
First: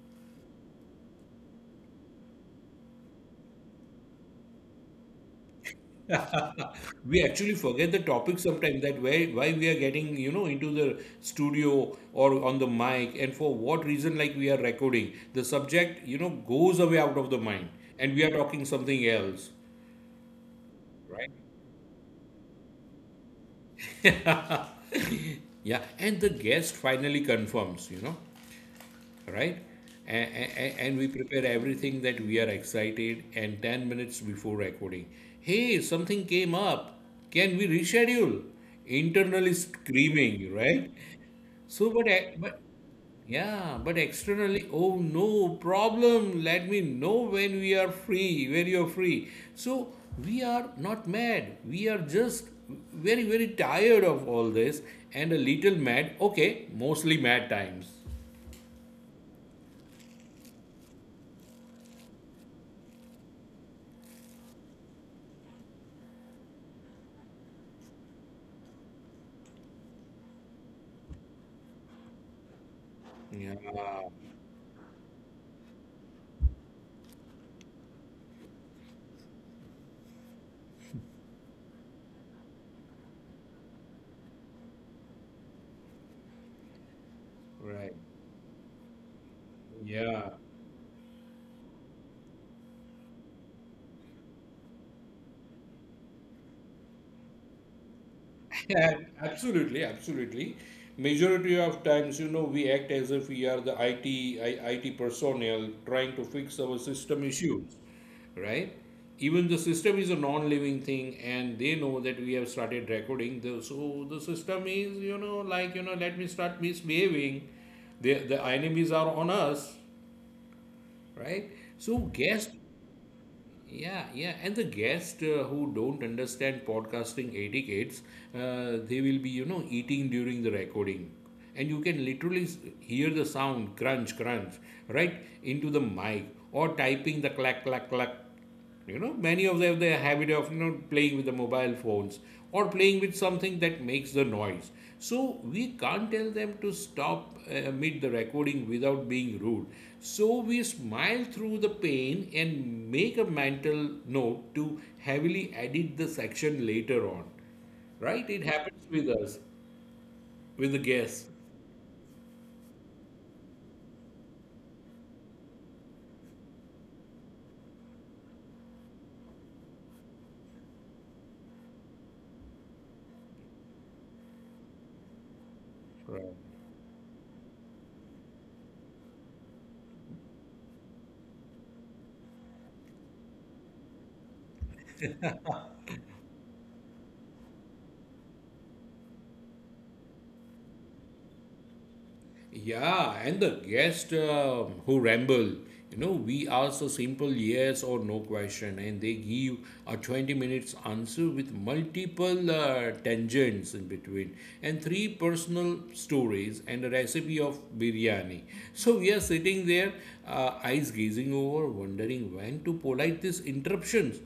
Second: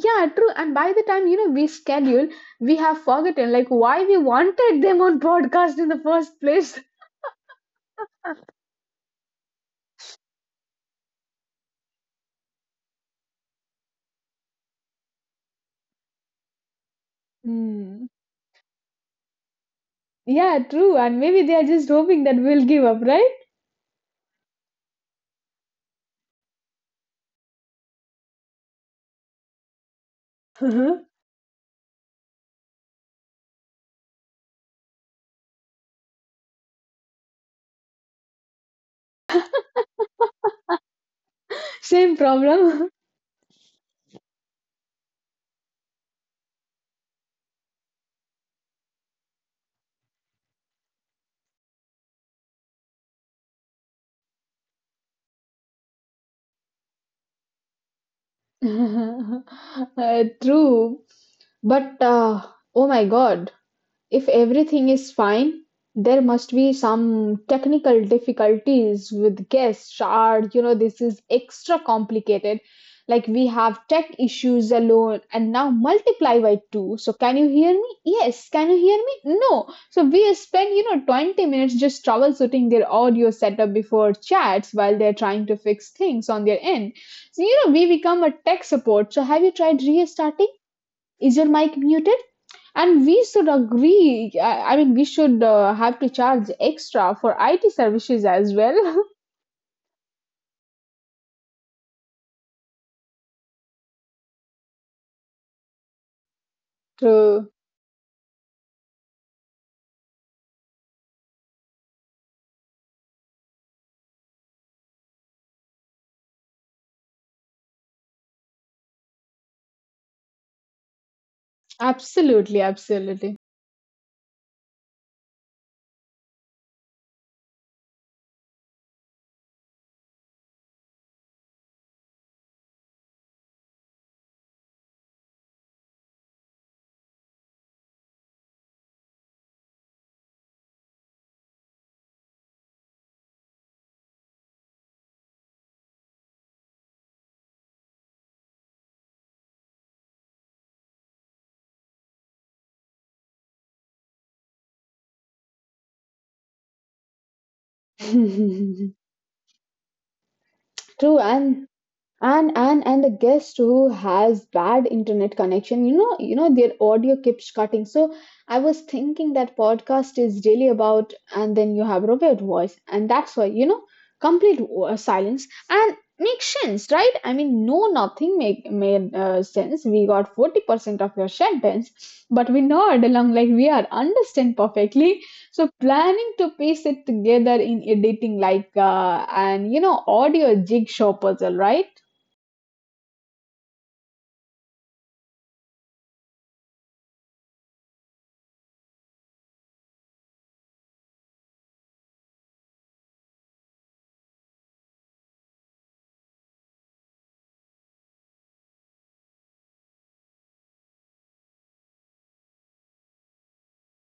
A: yeah, true. And by the time, you know, we schedule, we have forgotten like why we wanted them on podcast in the first place.
B: We actually forget the topic sometimes, that why we are getting, you know, into the studio or on the mic and for what reason. Like we are recording the subject, you know, goes away out of the mind
A: Hmm.
B: and we are talking something else,
A: Yeah, true. And
B: right?
A: maybe they are just hoping that we'll give up, right?
B: Yeah, and the guest finally confirms, you know, right. And we prepare everything that we are excited, and 10 minutes before recording, hey something came up, can we reschedule, internally screaming, right? So but
A: Same
B: I- but
A: problem.
B: yeah, but externally, oh no problem. Let me know when we are free, when you're free. So we are not mad. We are just very, very tired of all this, and a little mad. Okay, mostly mad times.
A: True. But oh my God, if everything is fine, there must be some technical difficulties with guests. Or you know, this is extra complicated. Like we
B: Yeah,
A: have tech issues alone, and now multiply by two. So can you hear me? Yes. Can you hear me? No. So we spend, you know, 20 minutes just troubleshooting their audio setup before chats while they're trying to fix things on their end. So, you know, we
B: right.
A: become a tech support. So have you tried
B: Yeah.
A: restarting? Is your mic muted? And we should agree, I mean, we should have to charge extra for IT services as
B: Yeah,
A: well.
B: absolutely, absolutely. Majority of times, you know, we act as if we are the IT personnel trying to fix our system
A: True.
B: issues, right? Even the system is a non-living thing, and they know that we have started recording. The, so the system is, you know, like, you know, let me start misbehaving. The enemies are on us, right? So guess
A: Absolutely, absolutely.
B: yeah, yeah, and the guests who don't understand podcasting etiquettes, they will be, you know, eating during the recording. And you can literally hear the sound crunch, crunch, right into the mic, or typing the clack, clack, clack. You know, many of them have the habit of, you know, playing with the mobile phones or playing with something that makes the noise. So we can't tell them to stop mid the recording without being rude. So we smile through the pain and make a mental note to heavily edit the section later on. Right? It
A: True.
B: happens with us, with the guests.
A: And and and the guest who has bad internet connection, you know, you know their audio keeps cutting. So I was thinking that podcast is really about, and then you have robot voice and that's why, you know, complete silence and
B: Right.
A: makes sense, right? I mean, no, nothing make made sense, we got 40% of your sentence but we nod along like we are understand perfectly. So planning to piece it together in editing like and you know audio jigsaw puzzle, right?
B: Yeah, and the guest who ramble, you know, we ask a simple yes or no question, and they give a 20 minutes answer with multiple tangents in between, and three personal stories and a recipe of biryani. So we are sitting there, eyes gazing over, wondering when to polite these interruptions,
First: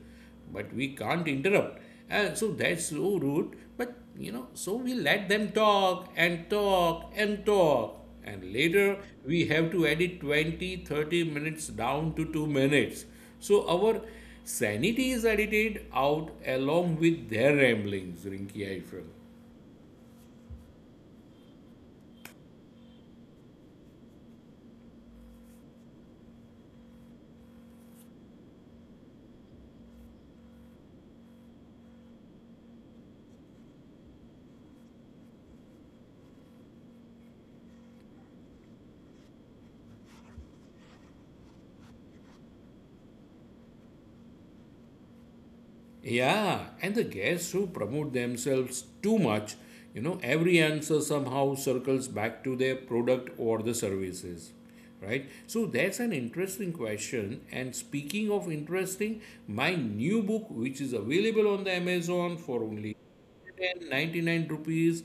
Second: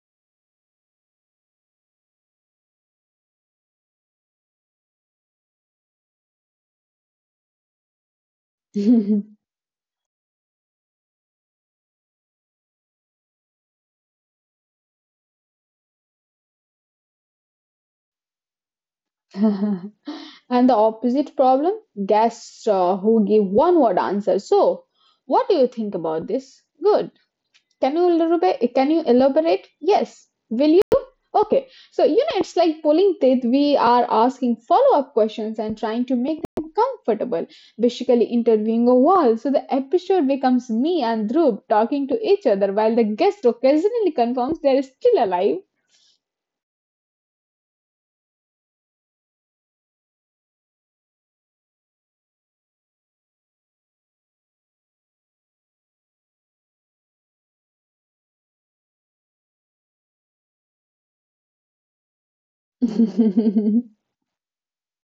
B: but we can't interrupt. So that's so rude. But you know, so we let them talk and talk and talk. And later
A: And
B: we have to edit 20, 30 minutes down to 2 minutes. So our sanity is edited out along with their ramblings, Rinki, I feel.
A: the opposite problem, guests who give one word answer. So what do you think about this? Good. Can you elaborate? Can you elaborate? Yes. Will you? Okay. So you know it's like pulling teeth, we are asking follow-up questions and trying to make them comfortable, basically interviewing a wall. So the episode becomes me and Dhruv talking to each other while the guest occasionally confirms they're still alive.
B: Yeah, and the guests who promote themselves too much, you know, every answer somehow circles back to their product or the services, right? So that's an interesting question. And speaking of interesting, my new book, which is available on the Amazon for only and 99 rupees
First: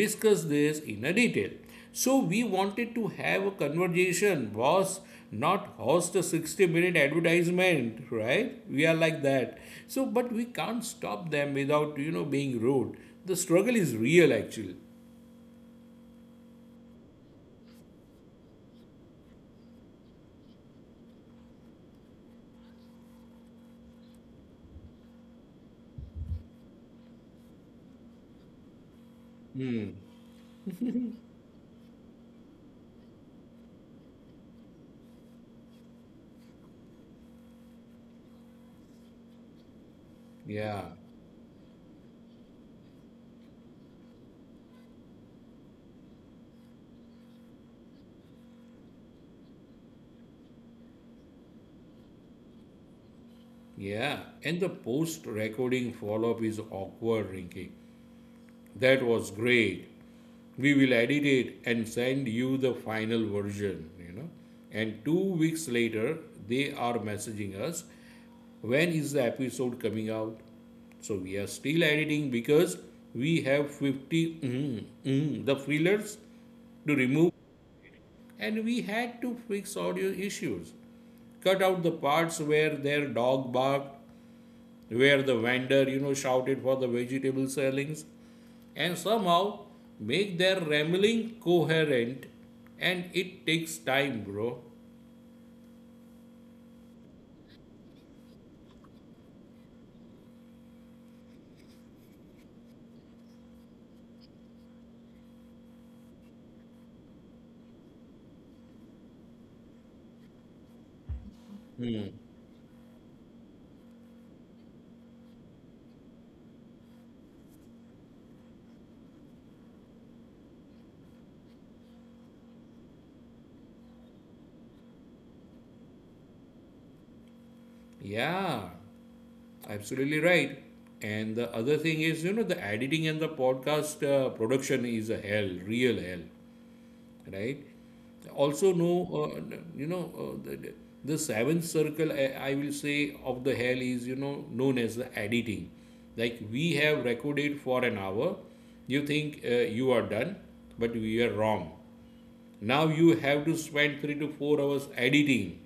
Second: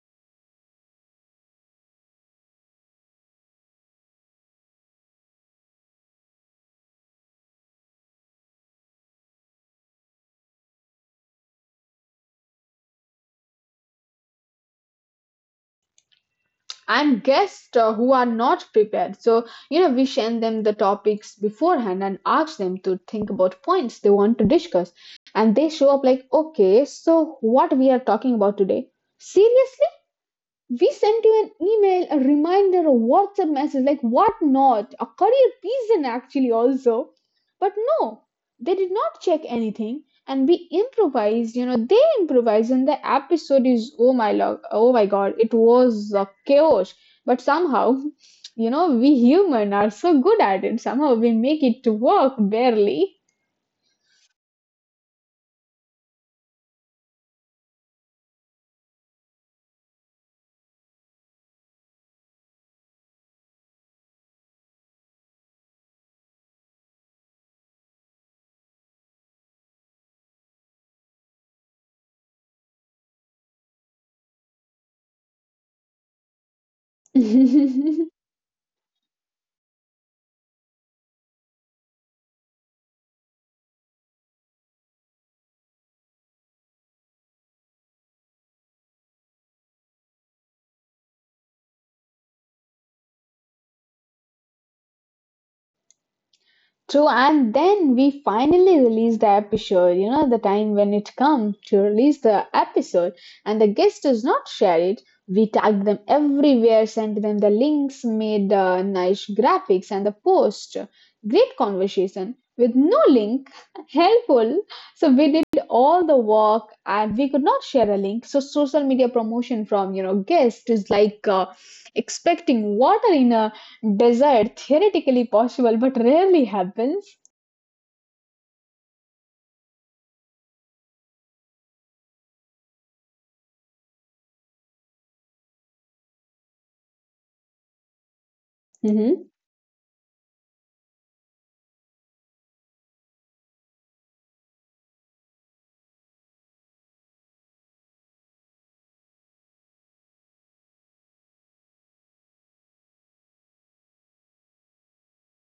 B: discuss this in a detail, so we wanted to have a conversation. Was not host a 60-minute advertisement, right? We are like that. So but we can't stop them without being rude. The struggle is real actually.
A: And guests who are not prepared. So, you know, we send them the topics beforehand and ask them to think about points they want to discuss. And they show up like, okay, so what we are talking about today? Seriously? We sent you an email, a reminder, a WhatsApp message, like what not, a career reason actually also. But no, they did not check anything and we
B: Yeah,
A: improvised, you know, they improvised and the episode is oh my lord, oh my god, it was a chaos. But somehow, you know, we human are so good at it. Somehow we make it to work barely.
B: yeah, and the post recording follow up is awkward, Rinky. That was great. We will edit it and send you the final version, And 2 weeks later, they are messaging us, when is the episode coming out? So we are still editing because we have 50 the fillers to remove, and we had to fix audio issues, cut out the parts where their dog barked, where the vendor shouted for the vegetable sellings, and somehow make their rambling coherent. And it takes time, bro.
A: True, and then we finally release the episode, you know, the time when it comes to release the episode and the guest does not share it. We tag them everywhere, send them the links, made nice graphics and the post. Great conversation with no link, helpful. So we did all the work and we could not share a link. So social media promotion from, you know, guest is like expecting water in a— desire theoretically possible but rarely happens.
B: Yeah, absolutely right. And the other thing is the editing and the podcast production is a hell, real hell, right? Also no.
A: Mhm.
B: uh, you know uh, the, the seventh circle, I will say, of the hell is known as the editing. Like we have recorded for an hour, you think you are done, but we are wrong. Now you have to spend 3 to 4 hours editing,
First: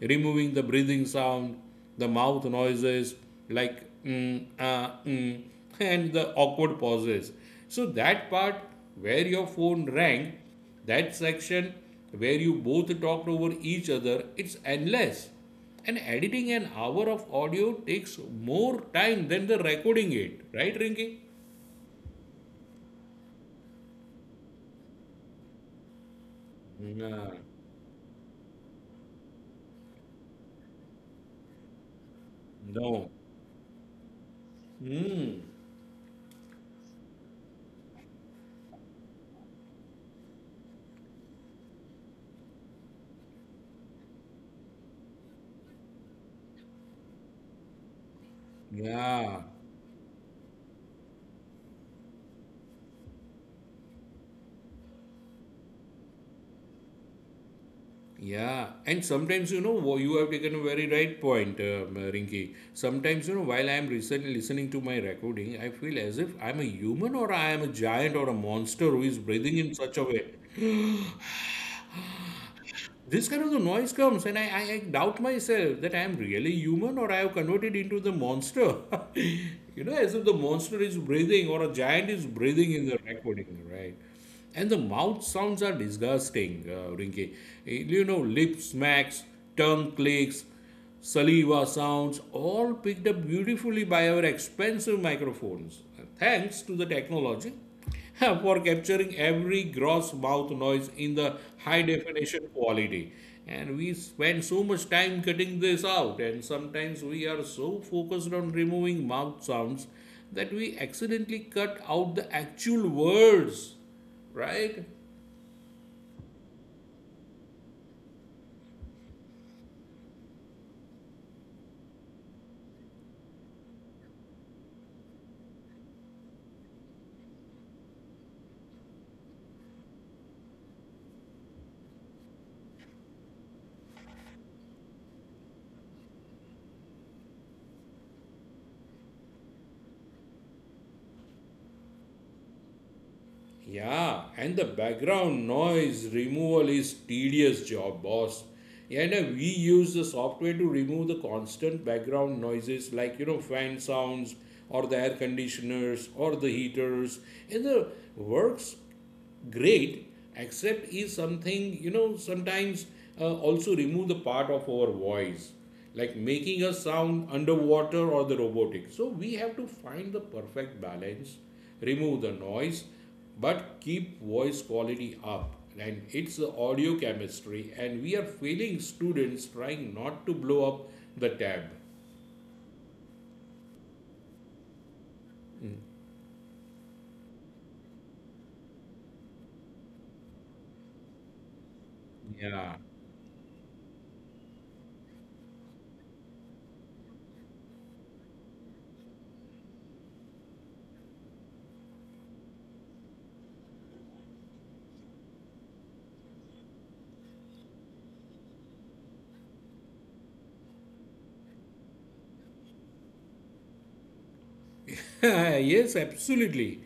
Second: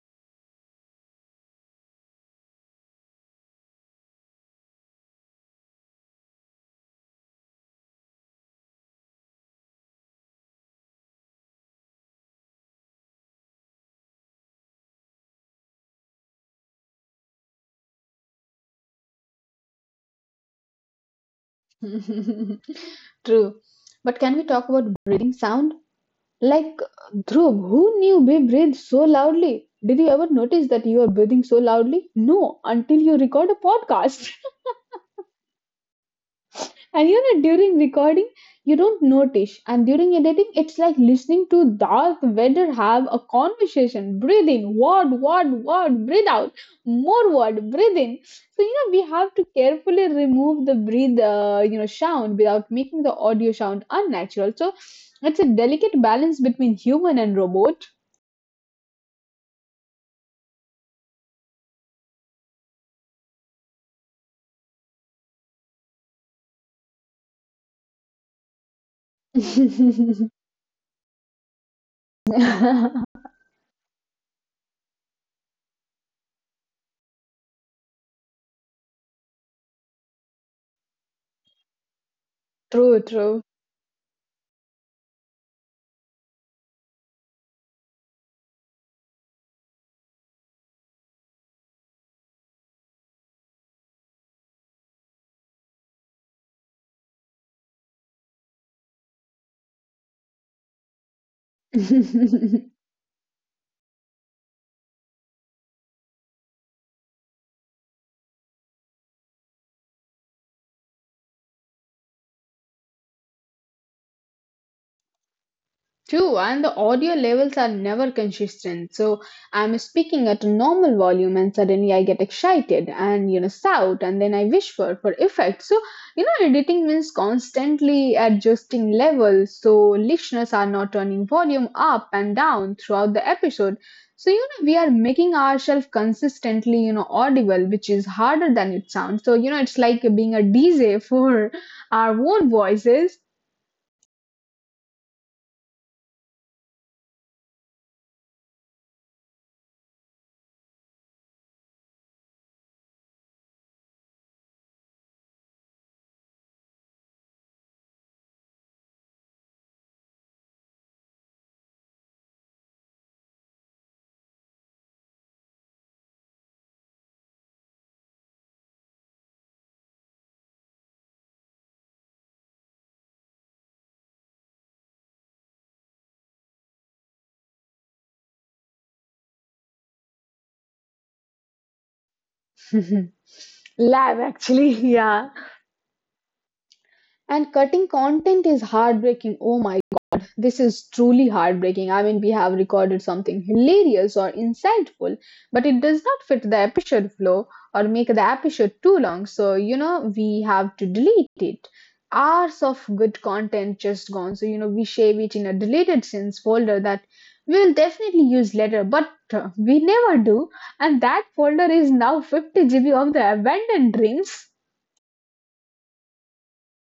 B: removing the breathing sound, the mouth noises like and the awkward pauses. So that part where your phone rang, that section where you both talked over each other, it's endless. And editing an hour of audio takes more time than the recording it, right, Rinki?
A: True. But can we talk about breathing sound? Like,
B: No,
A: Dhruv, who knew we breathe so loudly? Did you ever notice that you are breathing so loudly? No, until
B: no.
A: you record a podcast.
B: Hmm.
A: And you know, during recording, you don't notice. And during editing, it's like listening to Darth Vader have a conversation. Breathe in, word, word, word, breathe out, more word, breathe in. So, you know, we have to
B: Yeah.
A: carefully remove the breathe, you know, sound without making the audio sound unnatural. So, it's a delicate balance between human and robot.
B: Yeah, and sometimes you have taken a very right point, Rinki. Sometimes while I am recently listening to my recording, I feel as if I'm a human, or I am a giant or a monster who is breathing in such a way. This kind of the noise comes, and I doubt myself that I am really human or I have converted into the monster. You know, as if the monster is breathing or a giant is breathing
A: True,
B: in the
A: true.
B: recording, right? And the mouth sounds are disgusting, Rinki. You know, lip smacks, tongue clicks, saliva sounds, all picked up beautifully by our expensive microphones, thanks to the technology, for capturing every gross mouth noise in the high definition quality. And we spend so much time cutting this out, and sometimes we are so focused on removing mouth sounds that we accidentally cut out the actual words, right?
A: True, and the audio levels are never consistent. So I'm speaking at a normal volume and suddenly I get excited and you know shout and then I whisper for effect. So you know editing means constantly adjusting levels so listeners are not turning volume up and down throughout the episode. So you know we are making ourselves consistently, you know, audible, which is harder than it sounds. So you know it's like being a DJ for our own voices.
B: Yeah, and the background noise removal is tedious job, boss. Yeah, and we use the software to remove the constant background noises like fan sounds or the air conditioners or the heaters. And the works great, except is something sometimes also remove the part of our voice, like making us sound underwater or the robotic. So we have to find the perfect balance, remove the noise but keep voice quality up. And it's the audio chemistry, and we are failing students trying not to blow up the tab.
A: Live, actually, yeah. And cutting content is heartbreaking. Oh my, this is truly heartbreaking. I mean, we have
B: Yeah.
A: recorded something hilarious or insightful, but it does not fit the episode flow or make the episode too long. So, you know, we have to delete it. Hours of good content just gone. So, you know, we save it in a deleted scenes folder that we will definitely use later, but we never do. And that folder is now 50 GB of the abandoned dreams.
B: Yes, absolutely,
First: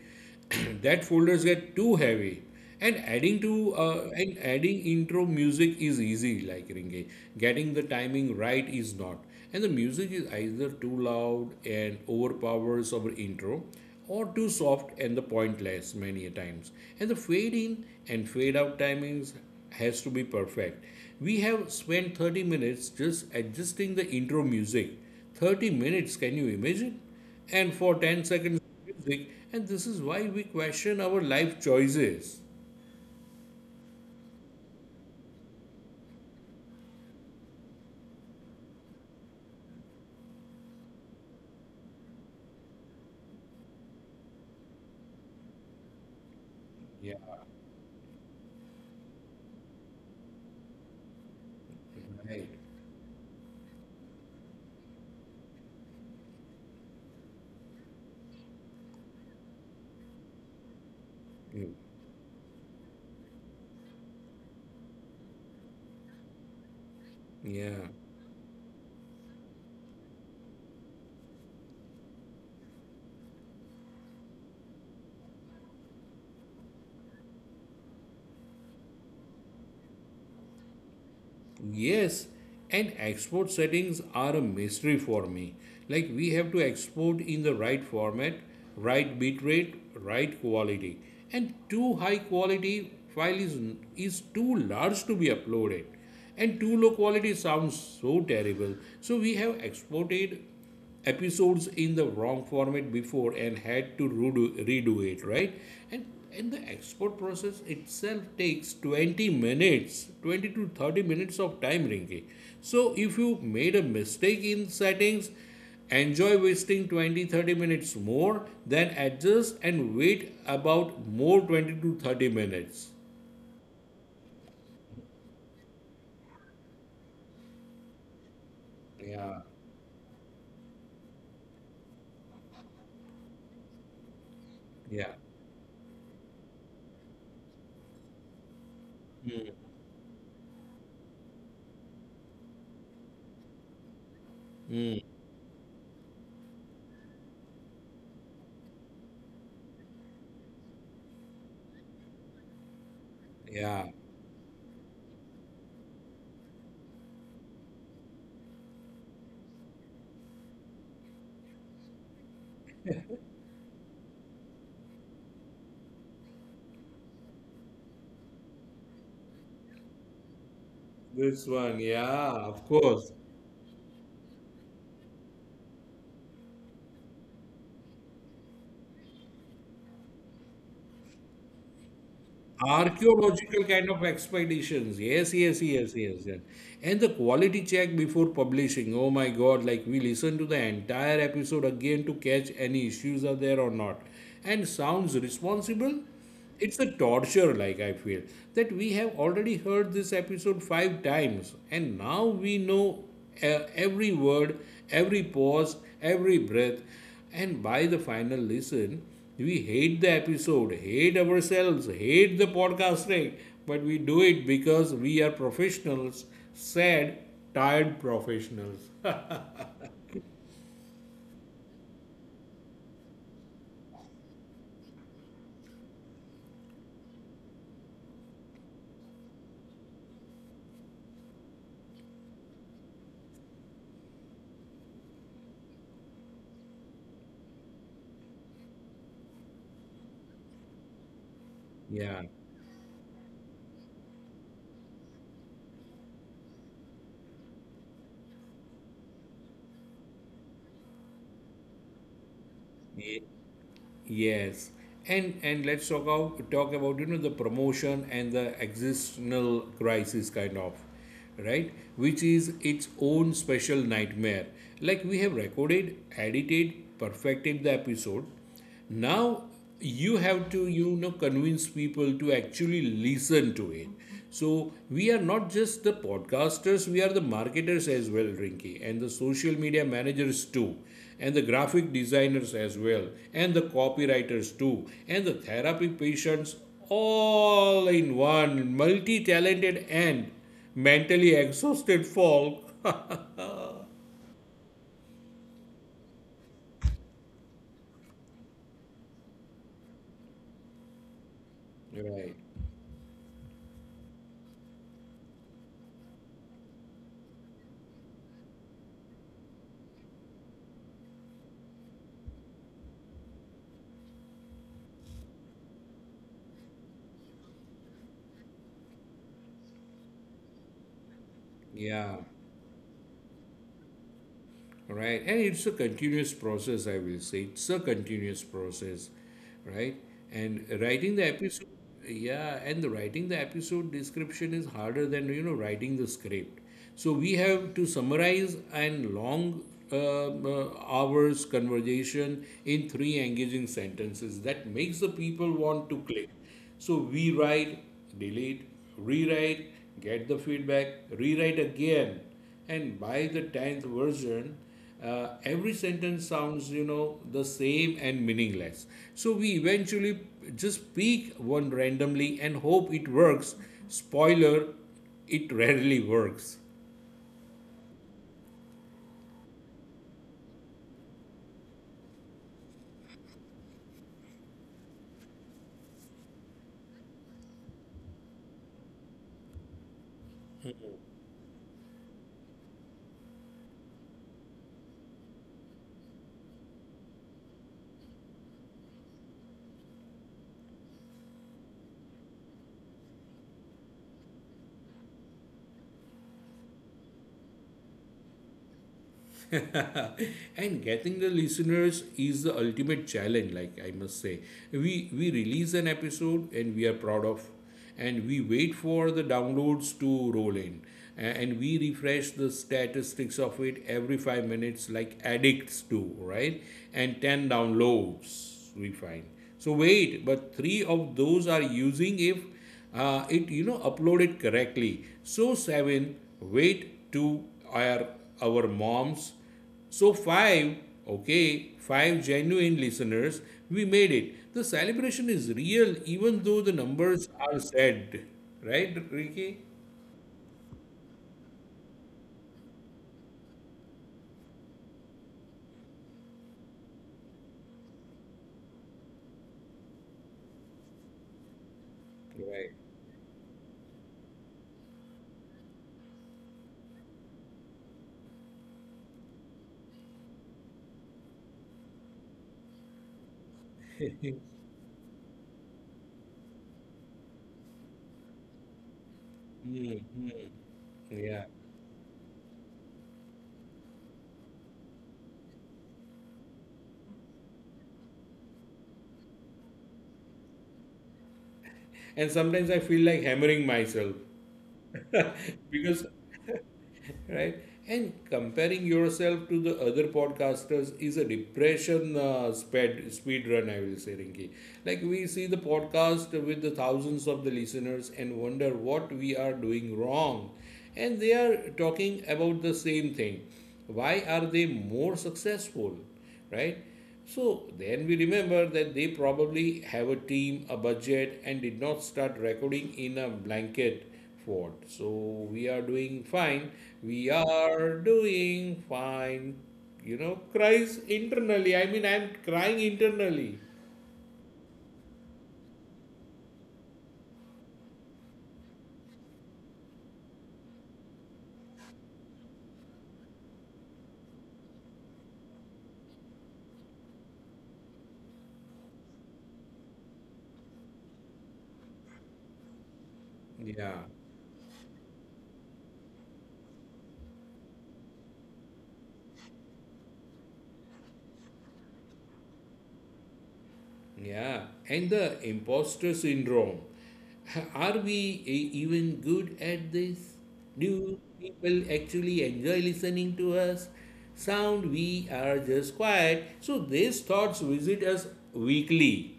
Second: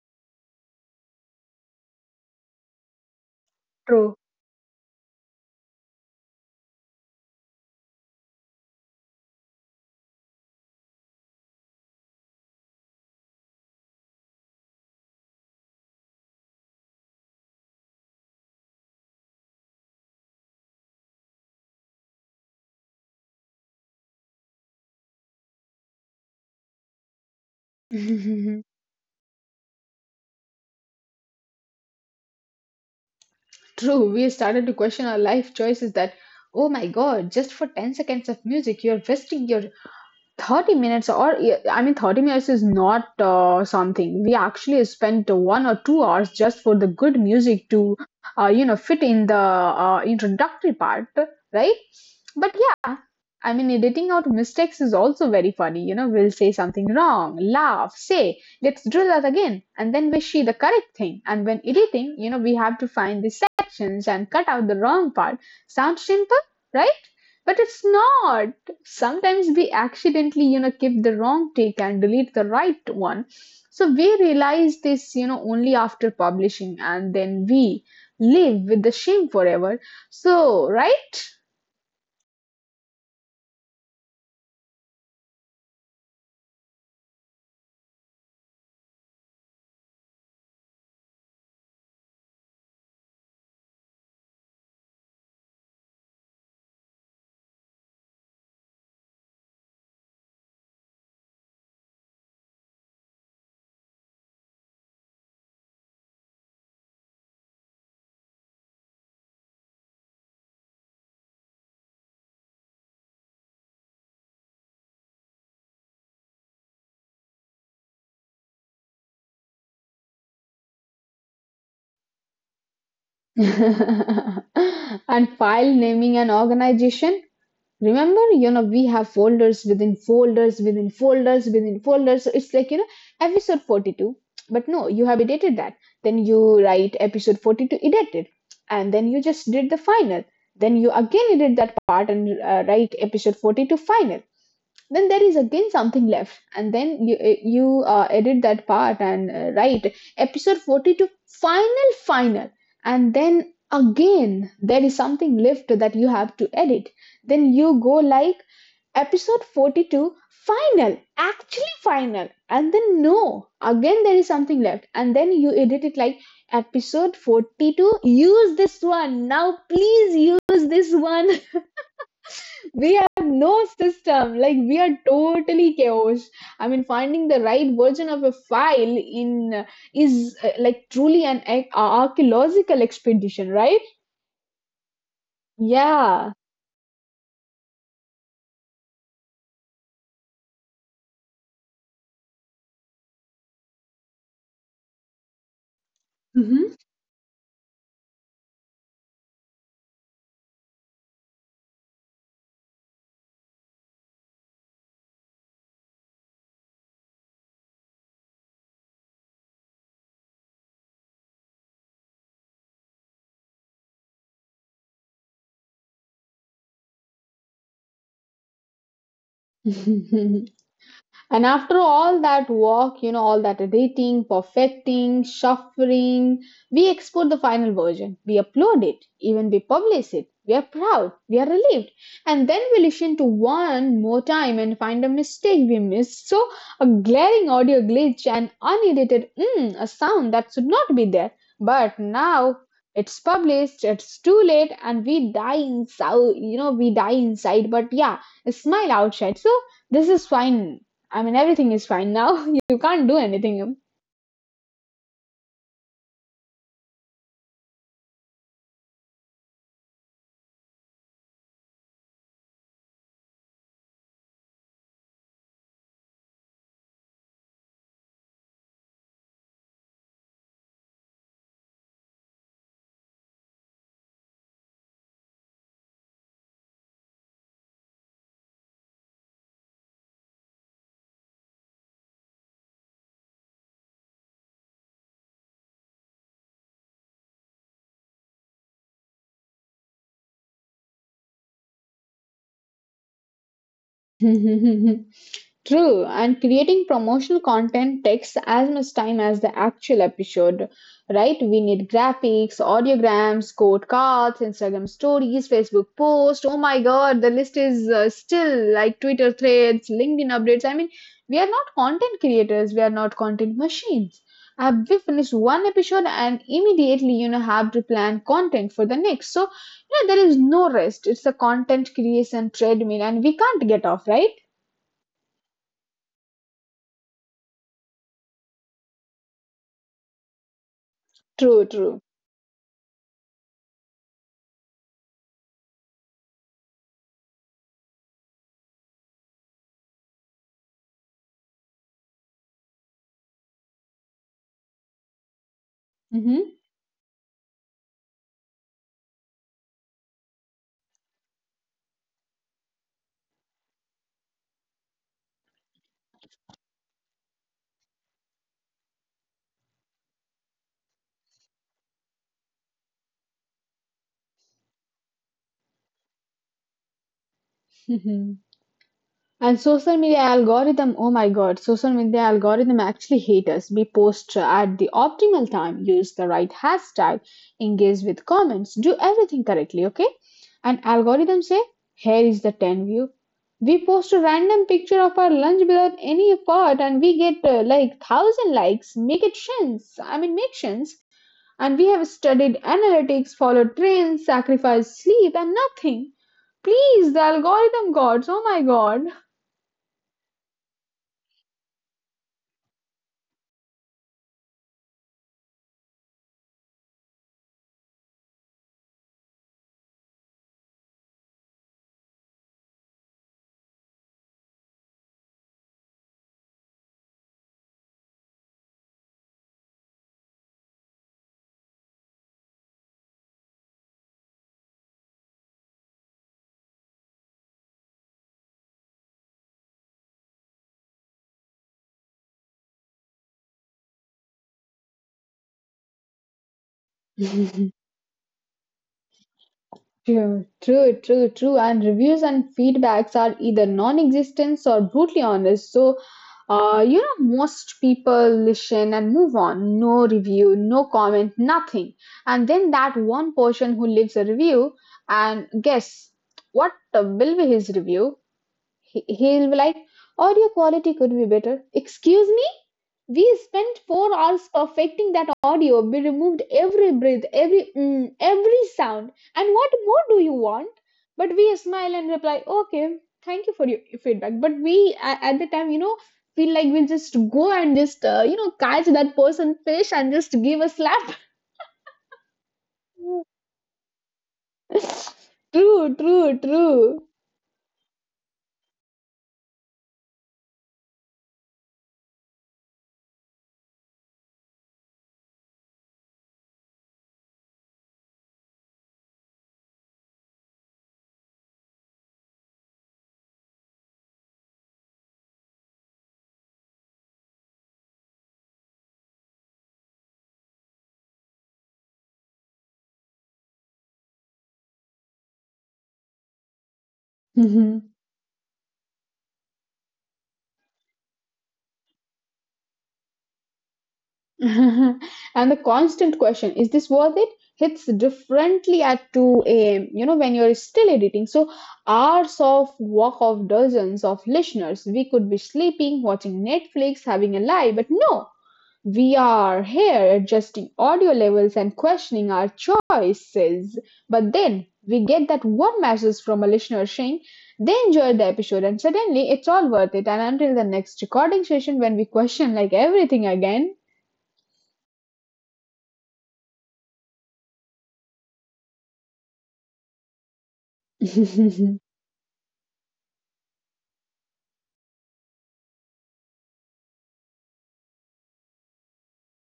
B: that folders get too heavy. And adding to
A: True.
B: and adding intro music is easy, like ringe, getting the timing right is not. And the music is either too loud and overpowers our intro, or too soft and the pointless many a times. And the fade in and fade out timings has to be perfect. We have spent 30 minutes just adjusting the intro music. 30 minutes, can you imagine? And for 10 seconds
A: True.
B: music, and this is why we question our life choices.
A: We started to question our life choices that, oh my God, just for 10 seconds of music, you're wasting your 30 minutes. Or yeah, I mean, 30 minutes is not something, we actually spent 1 or 2 hours just for the good
B: Yeah,
A: music to you know fit in the introductory part, right? But
B: right.
A: yeah, I mean, editing out mistakes is also very funny. You know, we'll say something wrong, laugh, say let's drill that again, and then we see the correct thing. And when
B: Mm.
A: editing, you know, we have to find the sections and cut out the wrong part. Sounds simple, right? But it's
B: Yeah.
A: not. Sometimes we accidentally, you know, keep the wrong take and delete the right one. So we realize this, you know, only after publishing, and then we live with the shame forever. So right.
B: Yes, and export settings are a mystery for me. Like we have to export in the right format, right bitrate, right quality. And too high quality file is too large to be uploaded. And too low quality sounds so terrible. So we have exported episodes in the wrong format before and had to redo it, right? and and the export process itself takes 20 minutes, 20 to 30 minutes of time, Rinky. So if you made a mistake in settings, enjoy wasting 20 to 30 minutes more, then adjust and wait about more 20 to 30 minutes.
A: And file naming and organization— remember, you know, we have
B: Yeah,
A: folders within folders within folders within folders. So it's like, you know, episode 42. But no, you
B: yeah,
A: have edited that. Then you write episode 42 edited. And then you just did the final. Then you again edit that part and write episode 42 final. Then
B: mm,
A: there is again something left and then you edit that part and write episode 42 final final. And then
B: yeah,
A: again there is something left that you have to edit, then you go like episode 42 final actually final. And then no, again there is something left and then you edit it like episode 42 use this one now please use this one.
B: this one, yeah, of
A: We have
B: course.
A: no system, like we are totally chaos. I mean, finding the right version of a file in is like truly an archaeological expedition,
B: Archaeological
A: right?
B: kind of expeditions. Yes, yes, yes, yes,
A: Yeah.
B: yes. And the quality check before publishing, oh my God, like we listen to the entire episode again to catch any issues are there or not. And sounds responsible.
A: Mhm.
B: It's a torture, like I feel that we have already heard this episode 5 times, and now we know every word, every pause, every breath. And by the final listen, we hate the episode, hate ourselves, hate the podcasting, but we do it because we are professionals, sad, tired professionals.
A: And after all that work, you know, all that editing, perfecting, shuffling, we export the final version. We upload it, even we publish it. We are proud, we are relieved. And then we listen to one more time and find a mistake we missed. So, a glaring audio glitch, an unedited mm, a sound that should not be there. But
B: Yeah.
A: now it's published, it's too late, and we die inside, you know, we die inside. But yeah, smile outside. So, this is fine. I mean, everything is fine now. You can't do
B: Ye-
A: anything.
B: Yes. And let's talk about the promotion and the existential crisis kind of, right? Which is its own special nightmare. Like we have recorded, edited, perfected the episode. Now you have to convince people to actually listen to it. So we are not just the podcasters, we are the marketers as well, Rinky, and the social media managers too, and the graphic designers as well, and the copywriters too, and the therapy patients, all in one multi-talented and mentally exhausted folk.
A: True, and creating promotional content takes as much time as the actual episode, right? We need
B: Right,
A: graphics, audiograms, quote cards, Instagram stories, Facebook posts. Oh my God, the list is still like Twitter threads, LinkedIn updates. I mean, we are not content creators, we are not content machines. I've— we finished one episode and immediately you know have to plan content for the next. So yeah, there is no rest. It's a content
B: yeah,
A: creation treadmill, and we can't get off, right?
B: right? And it's a continuous process, I will say. It's a continuous process, right? And writing the
A: True,
B: episode,
A: true.
B: yeah, and the writing the episode description is harder than, writing the script. So we have to summarize and long hours conversation in three engaging sentences that makes the people want to click. So we write, delete, rewrite, get the feedback, rewrite again, and by the 10th version, uh, every sentence sounds the same and meaningless. So we eventually just pick one randomly and hope it works. Spoiler, it rarely works.
A: Mm-hmm. And social media algorithm, oh my god, social media algorithm actually hate us. We post at the optimal time, use the right hashtag, engage with comments, do everything correctly, okay? And algorithm say, here is the 10 view. We post a random picture of our lunch without any effort, and we get like thousand likes. Make it sense. I mean, make sense. And we have studied analytics, followed trends, sacrificed sleep, and nothing. Please, the algorithm gods, oh my god.
B: And getting the listeners is the ultimate challenge, like I must say. We we release an episode and we are proud of, and we wait for the downloads to roll in. And we refresh the statistics of it every 5 minutes, like addicts do, right? And 10 downloads, we find. So wait, but 3 of those are using if it uploaded correctly. So 7, wait, to our moms. So five, okay, five genuine listeners, we made it. The celebration is real, even though the numbers are sad, right, Ricky?
A: True, true, true, true. And reviews and feedbacks are either non existence or brutally honest. So, you know, most people listen and move on. No review, no comment, nothing. And then
B: Right.
A: that one person who leaves a review, and guess what will be his review? He'll be like, audio quality could be better. Excuse me? We spent 4 hours perfecting that audio. We removed every breath, every mm, every sound. And what more do you want? But we
B: Yeah.
A: smile and reply, okay, thank you for your feedback. But we at the time, you know, feel like we'll just go and just you know catch that person fish and just give a slap.
B: And sometimes I feel like hammering myself
A: True,
B: because
A: true, true.
B: right. And comparing yourself to the other podcasters is a depression speed run, I will say, Rinki. Like we see the podcast with the thousands of the listeners and wonder what we are doing wrong. And they are talking about the same thing, why are they more successful, right? So then we remember that they probably have a team, a budget, and did not start recording in a blanket fort. So we are doing fine. We are doing fine. You know, cries internally. I mean, I'm crying internally.
A: And the constant question, is this worth it? Hits differently at 2 a.m., you know, when you're still editing. So, hours of work of dozens of listeners. We could be sleeping, watching Netflix, having a lie, but no, we are here adjusting audio levels and questioning our choices.
B: Yeah.
A: But then we get that one message from a listener saying, they enjoyed the episode, and suddenly it's all worth it, and until the next recording session when we question like everything again.
B: Yeah, and the imposter syndrome. Are we even good at this? Do people actually enjoy listening to us? Sound we are just quiet. So these thoughts visit us weekly.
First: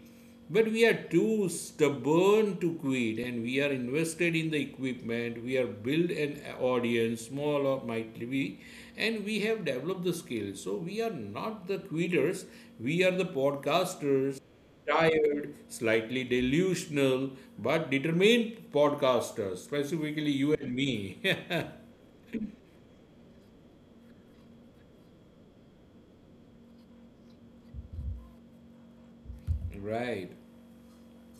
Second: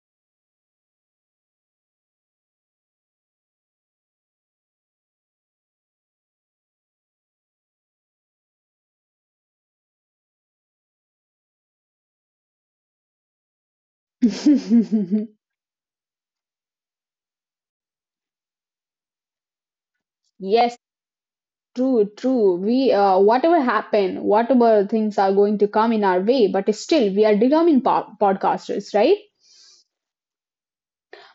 B: But we are too stubborn to quit, and we are invested in the equipment. We are built an audience, small or might be, and we have developed the skills. So we are not the quitters, we are the podcasters,
A: Yes,
B: tired, slightly delusional, but determined podcaster, specifically you and me.
A: true, true, we whatever happen, whatever things are going to come in our way, but still we are determined podcasters, right?
B: Right.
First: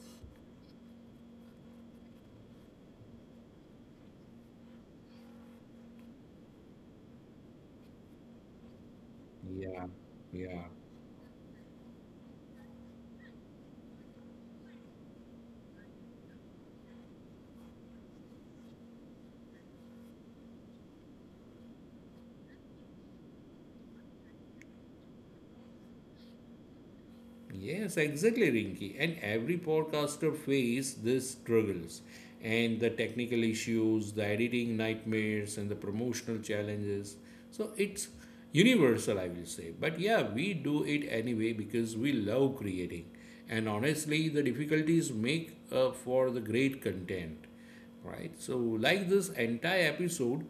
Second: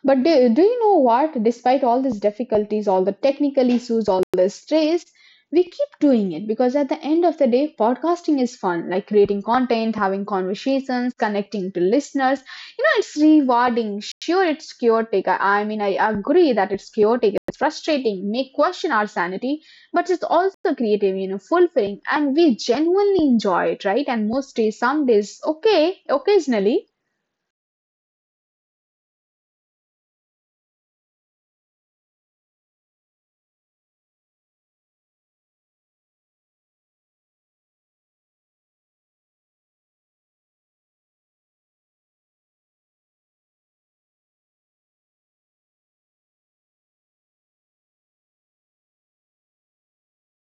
A: But do you know what? Despite all these difficulties, all the technical issues, all the stress, we keep doing it because at the end of the day, podcasting is fun, like creating
B: Yeah.
A: content, having
B: Yeah.
A: conversations, connecting to listeners. You know, it's rewarding. Sure, it's chaotic. I mean, I agree that it's chaotic, it's frustrating, may question our sanity, but it's also creative, you know, fulfilling, and we genuinely enjoy it, right? And most days, some days, okay, occasionally.
B: Yes, exactly, Rinky. And every podcaster face these struggles and the technical issues, the editing nightmares, and the promotional challenges. So it's universal, I will say. But yeah, we do it anyway because we love creating. And honestly, the difficulties make up for the great content. Right, so like this entire episode,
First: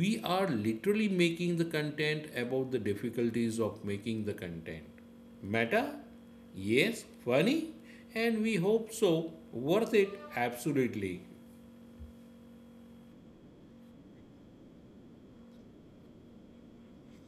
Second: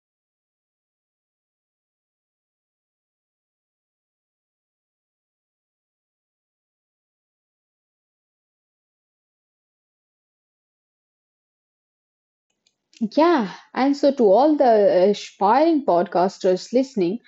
B: we are literally making the content about the difficulties of making the content. Meta, yes, funny, and we hope so, worth it, absolutely.
A: Yeah, and so to all the aspiring podcasters listening,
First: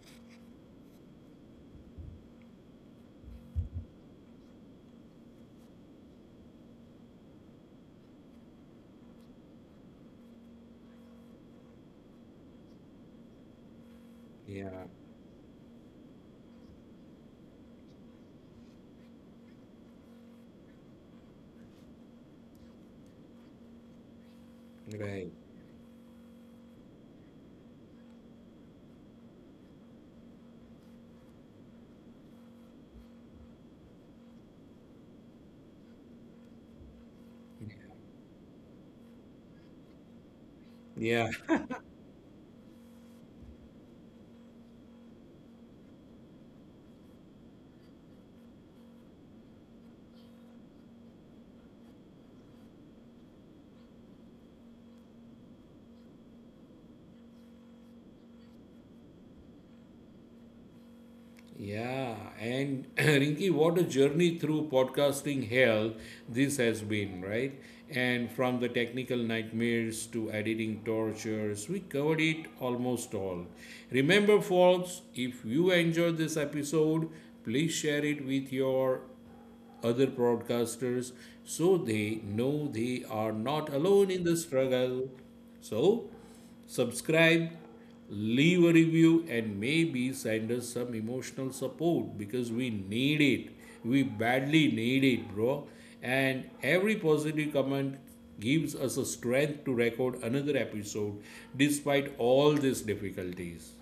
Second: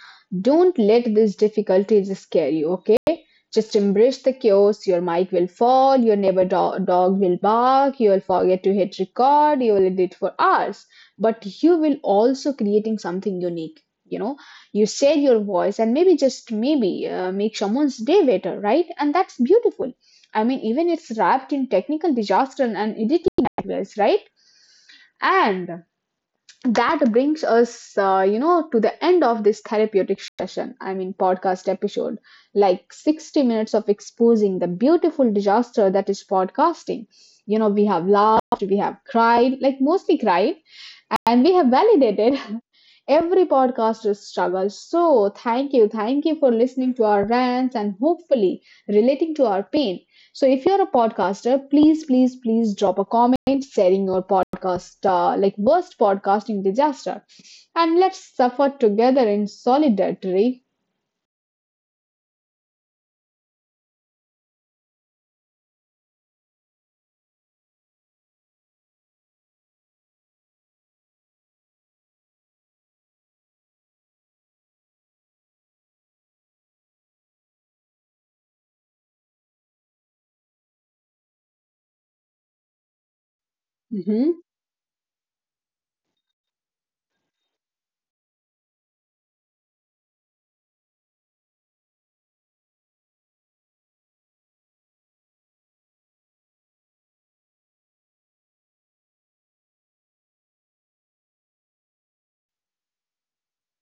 A: don't let these difficulties scare you, okay? Just embrace the chaos. Your mic will fall, your neighbor dog will bark, you will forget to hit record, you will edit for hours, but you will also creating something unique. You know, you
B: Yeah,
A: share your voice, and maybe just maybe make someone's day better, right? And that's beautiful. I mean, even it's wrapped in technical disaster and editing nightmares, right?
B: right,
A: And that brings us, you know, to the end of this therapeutic session, I mean podcast episode, like 60 minutes of exposing the beautiful disaster that is podcasting. You know, we have laughed, we have cried, like mostly cried,
B: yeah.
A: and we have validated every podcaster's struggle. So, thank you. Thank you for listening to our rants and hopefully relating to our pain. So, if you're a podcaster, please, please, please drop a comment sharing your podcast, like worst podcasting disaster, and let's suffer together in solidarity.
B: Yeah, and Rinki, what a journey through podcasting hell this has been, right? And from the technical nightmares to editing tortures, we covered it almost all. Remember, folks, if you enjoyed this episode, please share it with your other broadcasters so they know they are not alone in the
A: Mhm.
B: struggle. So subscribe, leave a review, and maybe send us some emotional support because we need it. We badly need it, bro. And every positive comment gives us a strength to record another episode despite all these difficulties.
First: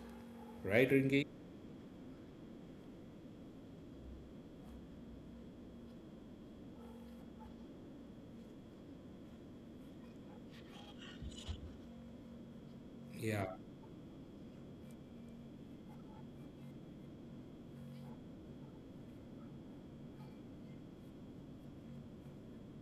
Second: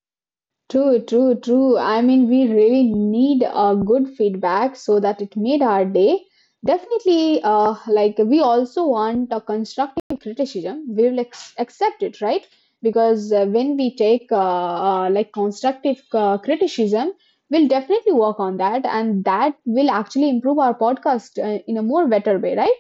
B: Right,
A: True,
B: Rinki?
A: true, true. I mean, we really need a good feedback so that it made our day. Definitely, like we also want a constructive criticism. We will accept it, right? Because
B: Yeah.
A: when we take like constructive criticism, we'll definitely work on that, and that will actually improve our podcast, in a more better way, right?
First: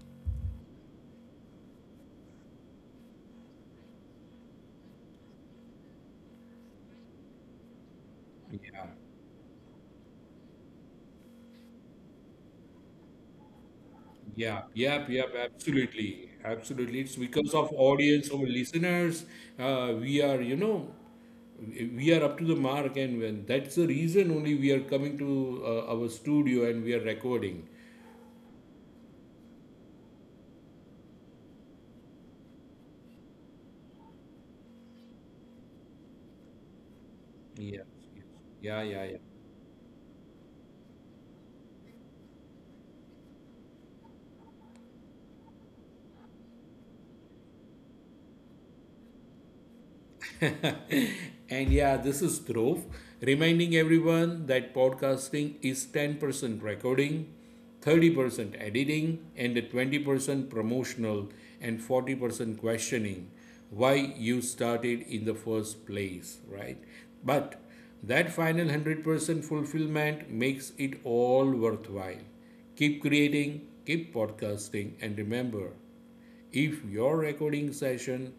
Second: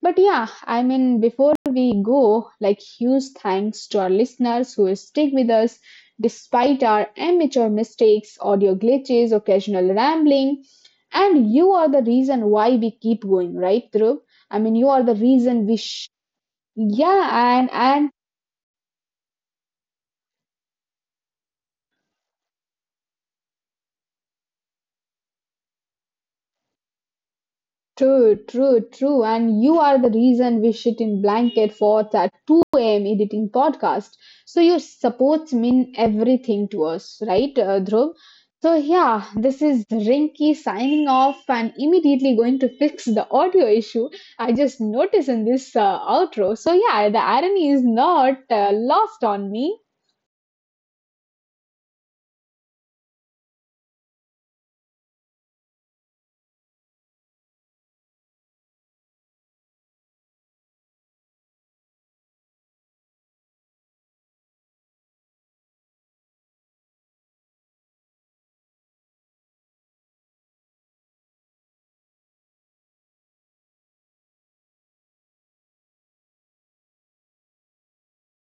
A: But yeah, I mean, before we go, like huge thanks to our listeners who stick with us despite our amateur mistakes, audio glitches, occasional rambling. And you are the reason why we keep going, right, Dhruv? I
B: Yeah,
A: mean, you are
B: yep,
A: the
B: yep,
A: reason we.
B: absolutely. Absolutely. It's
A: Yeah,
B: because
A: and
B: of
A: and
B: audience or listeners, we are, we are up to the mark, and when that's the reason only we are coming to our studio, and we are recording.
A: true, true, true. And you are the reason we sit in blanket forts at 2 a.m. editing podcast. So your supports mean everything to us, right,
B: Yes,
A: Dhruv?
B: yes.
A: So
B: Yeah, yeah,
A: yeah,
B: yeah.
A: this is Rinky signing off and immediately going to fix the audio issue I just noticed in this outro. So yeah, the irony is not lost on me.
B: And yeah, this is Dhruv, reminding everyone that podcasting is 10% recording, 30% editing, and 20% promotional and 40% questioning why you started in the first place, right? But that final 100% fulfillment makes it all worthwhile. Keep creating, keep podcasting, and remember, if your recording session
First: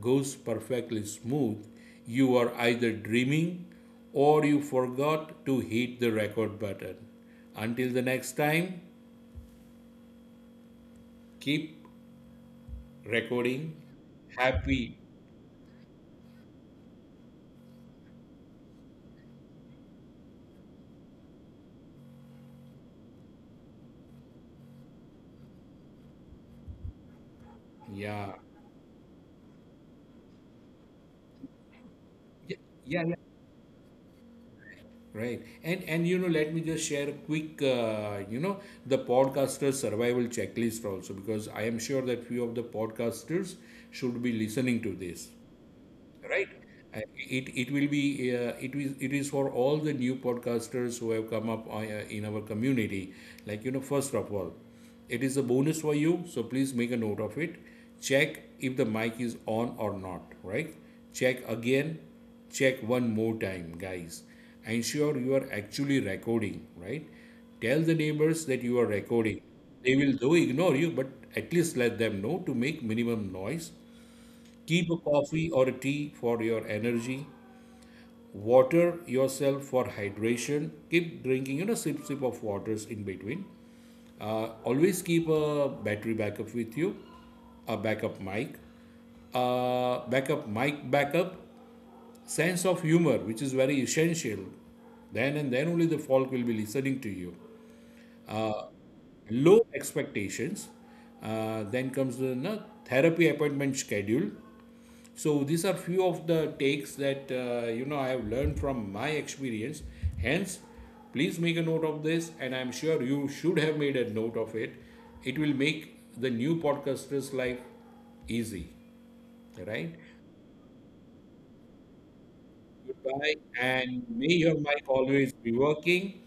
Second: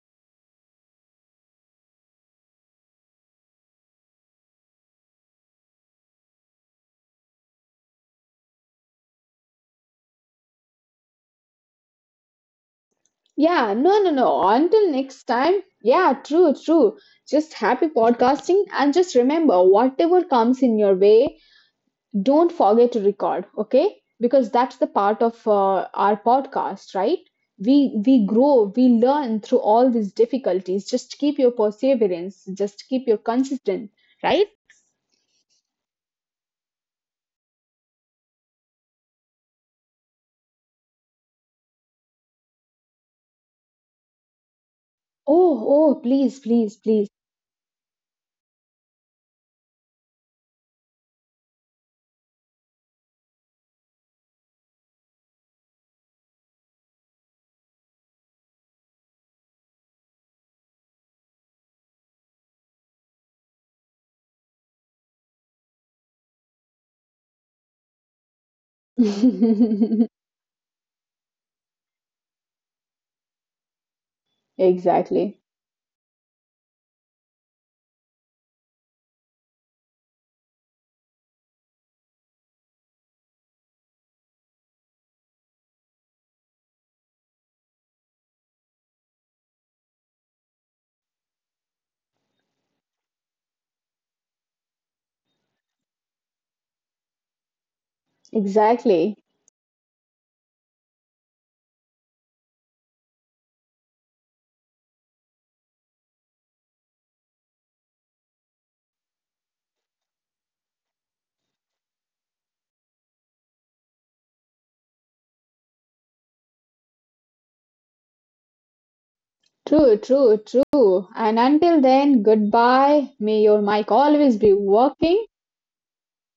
B: goes perfectly smooth, you are either dreaming or you forgot to hit the record button. Until the next time, keep recording.
A: Yeah, no, no, no. Until
B: Happy.
A: next time. Yeah, true, true. Just happy podcasting, and just remember whatever comes in your way, don't forget to record, okay? Because that's the part of our podcast, right? We
B: Yeah.
A: we grow, we learn through all these difficulties. Just keep your perseverance,
B: Yeah.
A: just
B: Yeah,
A: keep
B: yeah.
A: your consistent, right?
B: Right. And, let me just share a quick, the podcaster survival checklist also because I am sure that few of the podcasters should be listening to this.
A: Oh, oh, please,
B: Right.
A: please,
B: Uh,
A: please.
B: it will be it is for all the new podcasters who have come up in our community. Like first of all, it is a bonus for you, so please make a note of it. Check if the mic is on or not, right? Check again. Check one more time, guys. Ensure you are actually recording, right? Tell the neighbors that you are recording. They will though ignore you, but at least let them know to make minimum noise. Keep a
A: Exactly.
B: coffee or a tea for your energy. Water yourself for hydration. Keep drinking, sip of waters in between. Always keep a battery backup with you, a backup mic, backup, sense of humor, which is very essential. Then and then only the folk will be listening to you.
A: Exactly.
B: Low expectations. Then comes the no, therapy appointment schedule. So these are few of the takes that I have learned from my experience. Hence, please make a note of this, and I'm sure you should have made a note of it. It will make the new podcaster's life easy.
A: True,
B: Right?
A: true, true. And until then, goodbye. May
B: Goodbye,
A: your mic
B: and
A: always
B: may
A: be
B: your mic
A: working.
B: always be working.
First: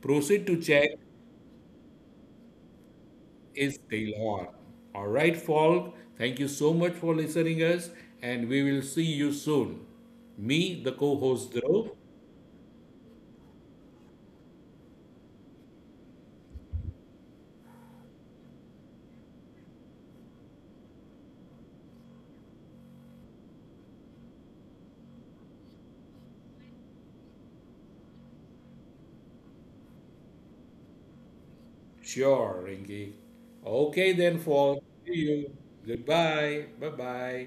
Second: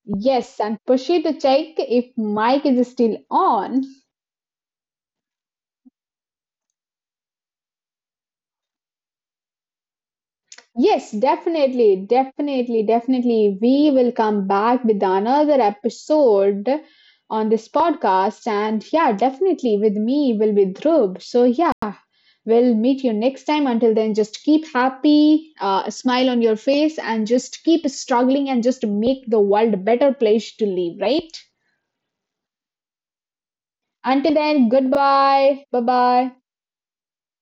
B: Proceed
A: Yes,
B: to
A: and
B: check
A: Pushy to check if mic is still
B: is
A: on.
B: still on. All right, folk. Thank you so much for listening us, and we will see you soon. Me, the
A: Yes,
B: co-host Dhruv.
A: definitely, definitely, definitely. We will come back with another episode on this podcast. And yeah, definitely with me will be Dhruv. So yeah. We'll meet you next time. Until then, just keep happy, a smile on your face, and just keep struggling and just make the world a better place to live, right?
B: Sure, Rinky. Okay
A: Until
B: then,
A: then,
B: folks. See you.
A: goodbye. Bye bye.
B: Goodbye. Bye bye.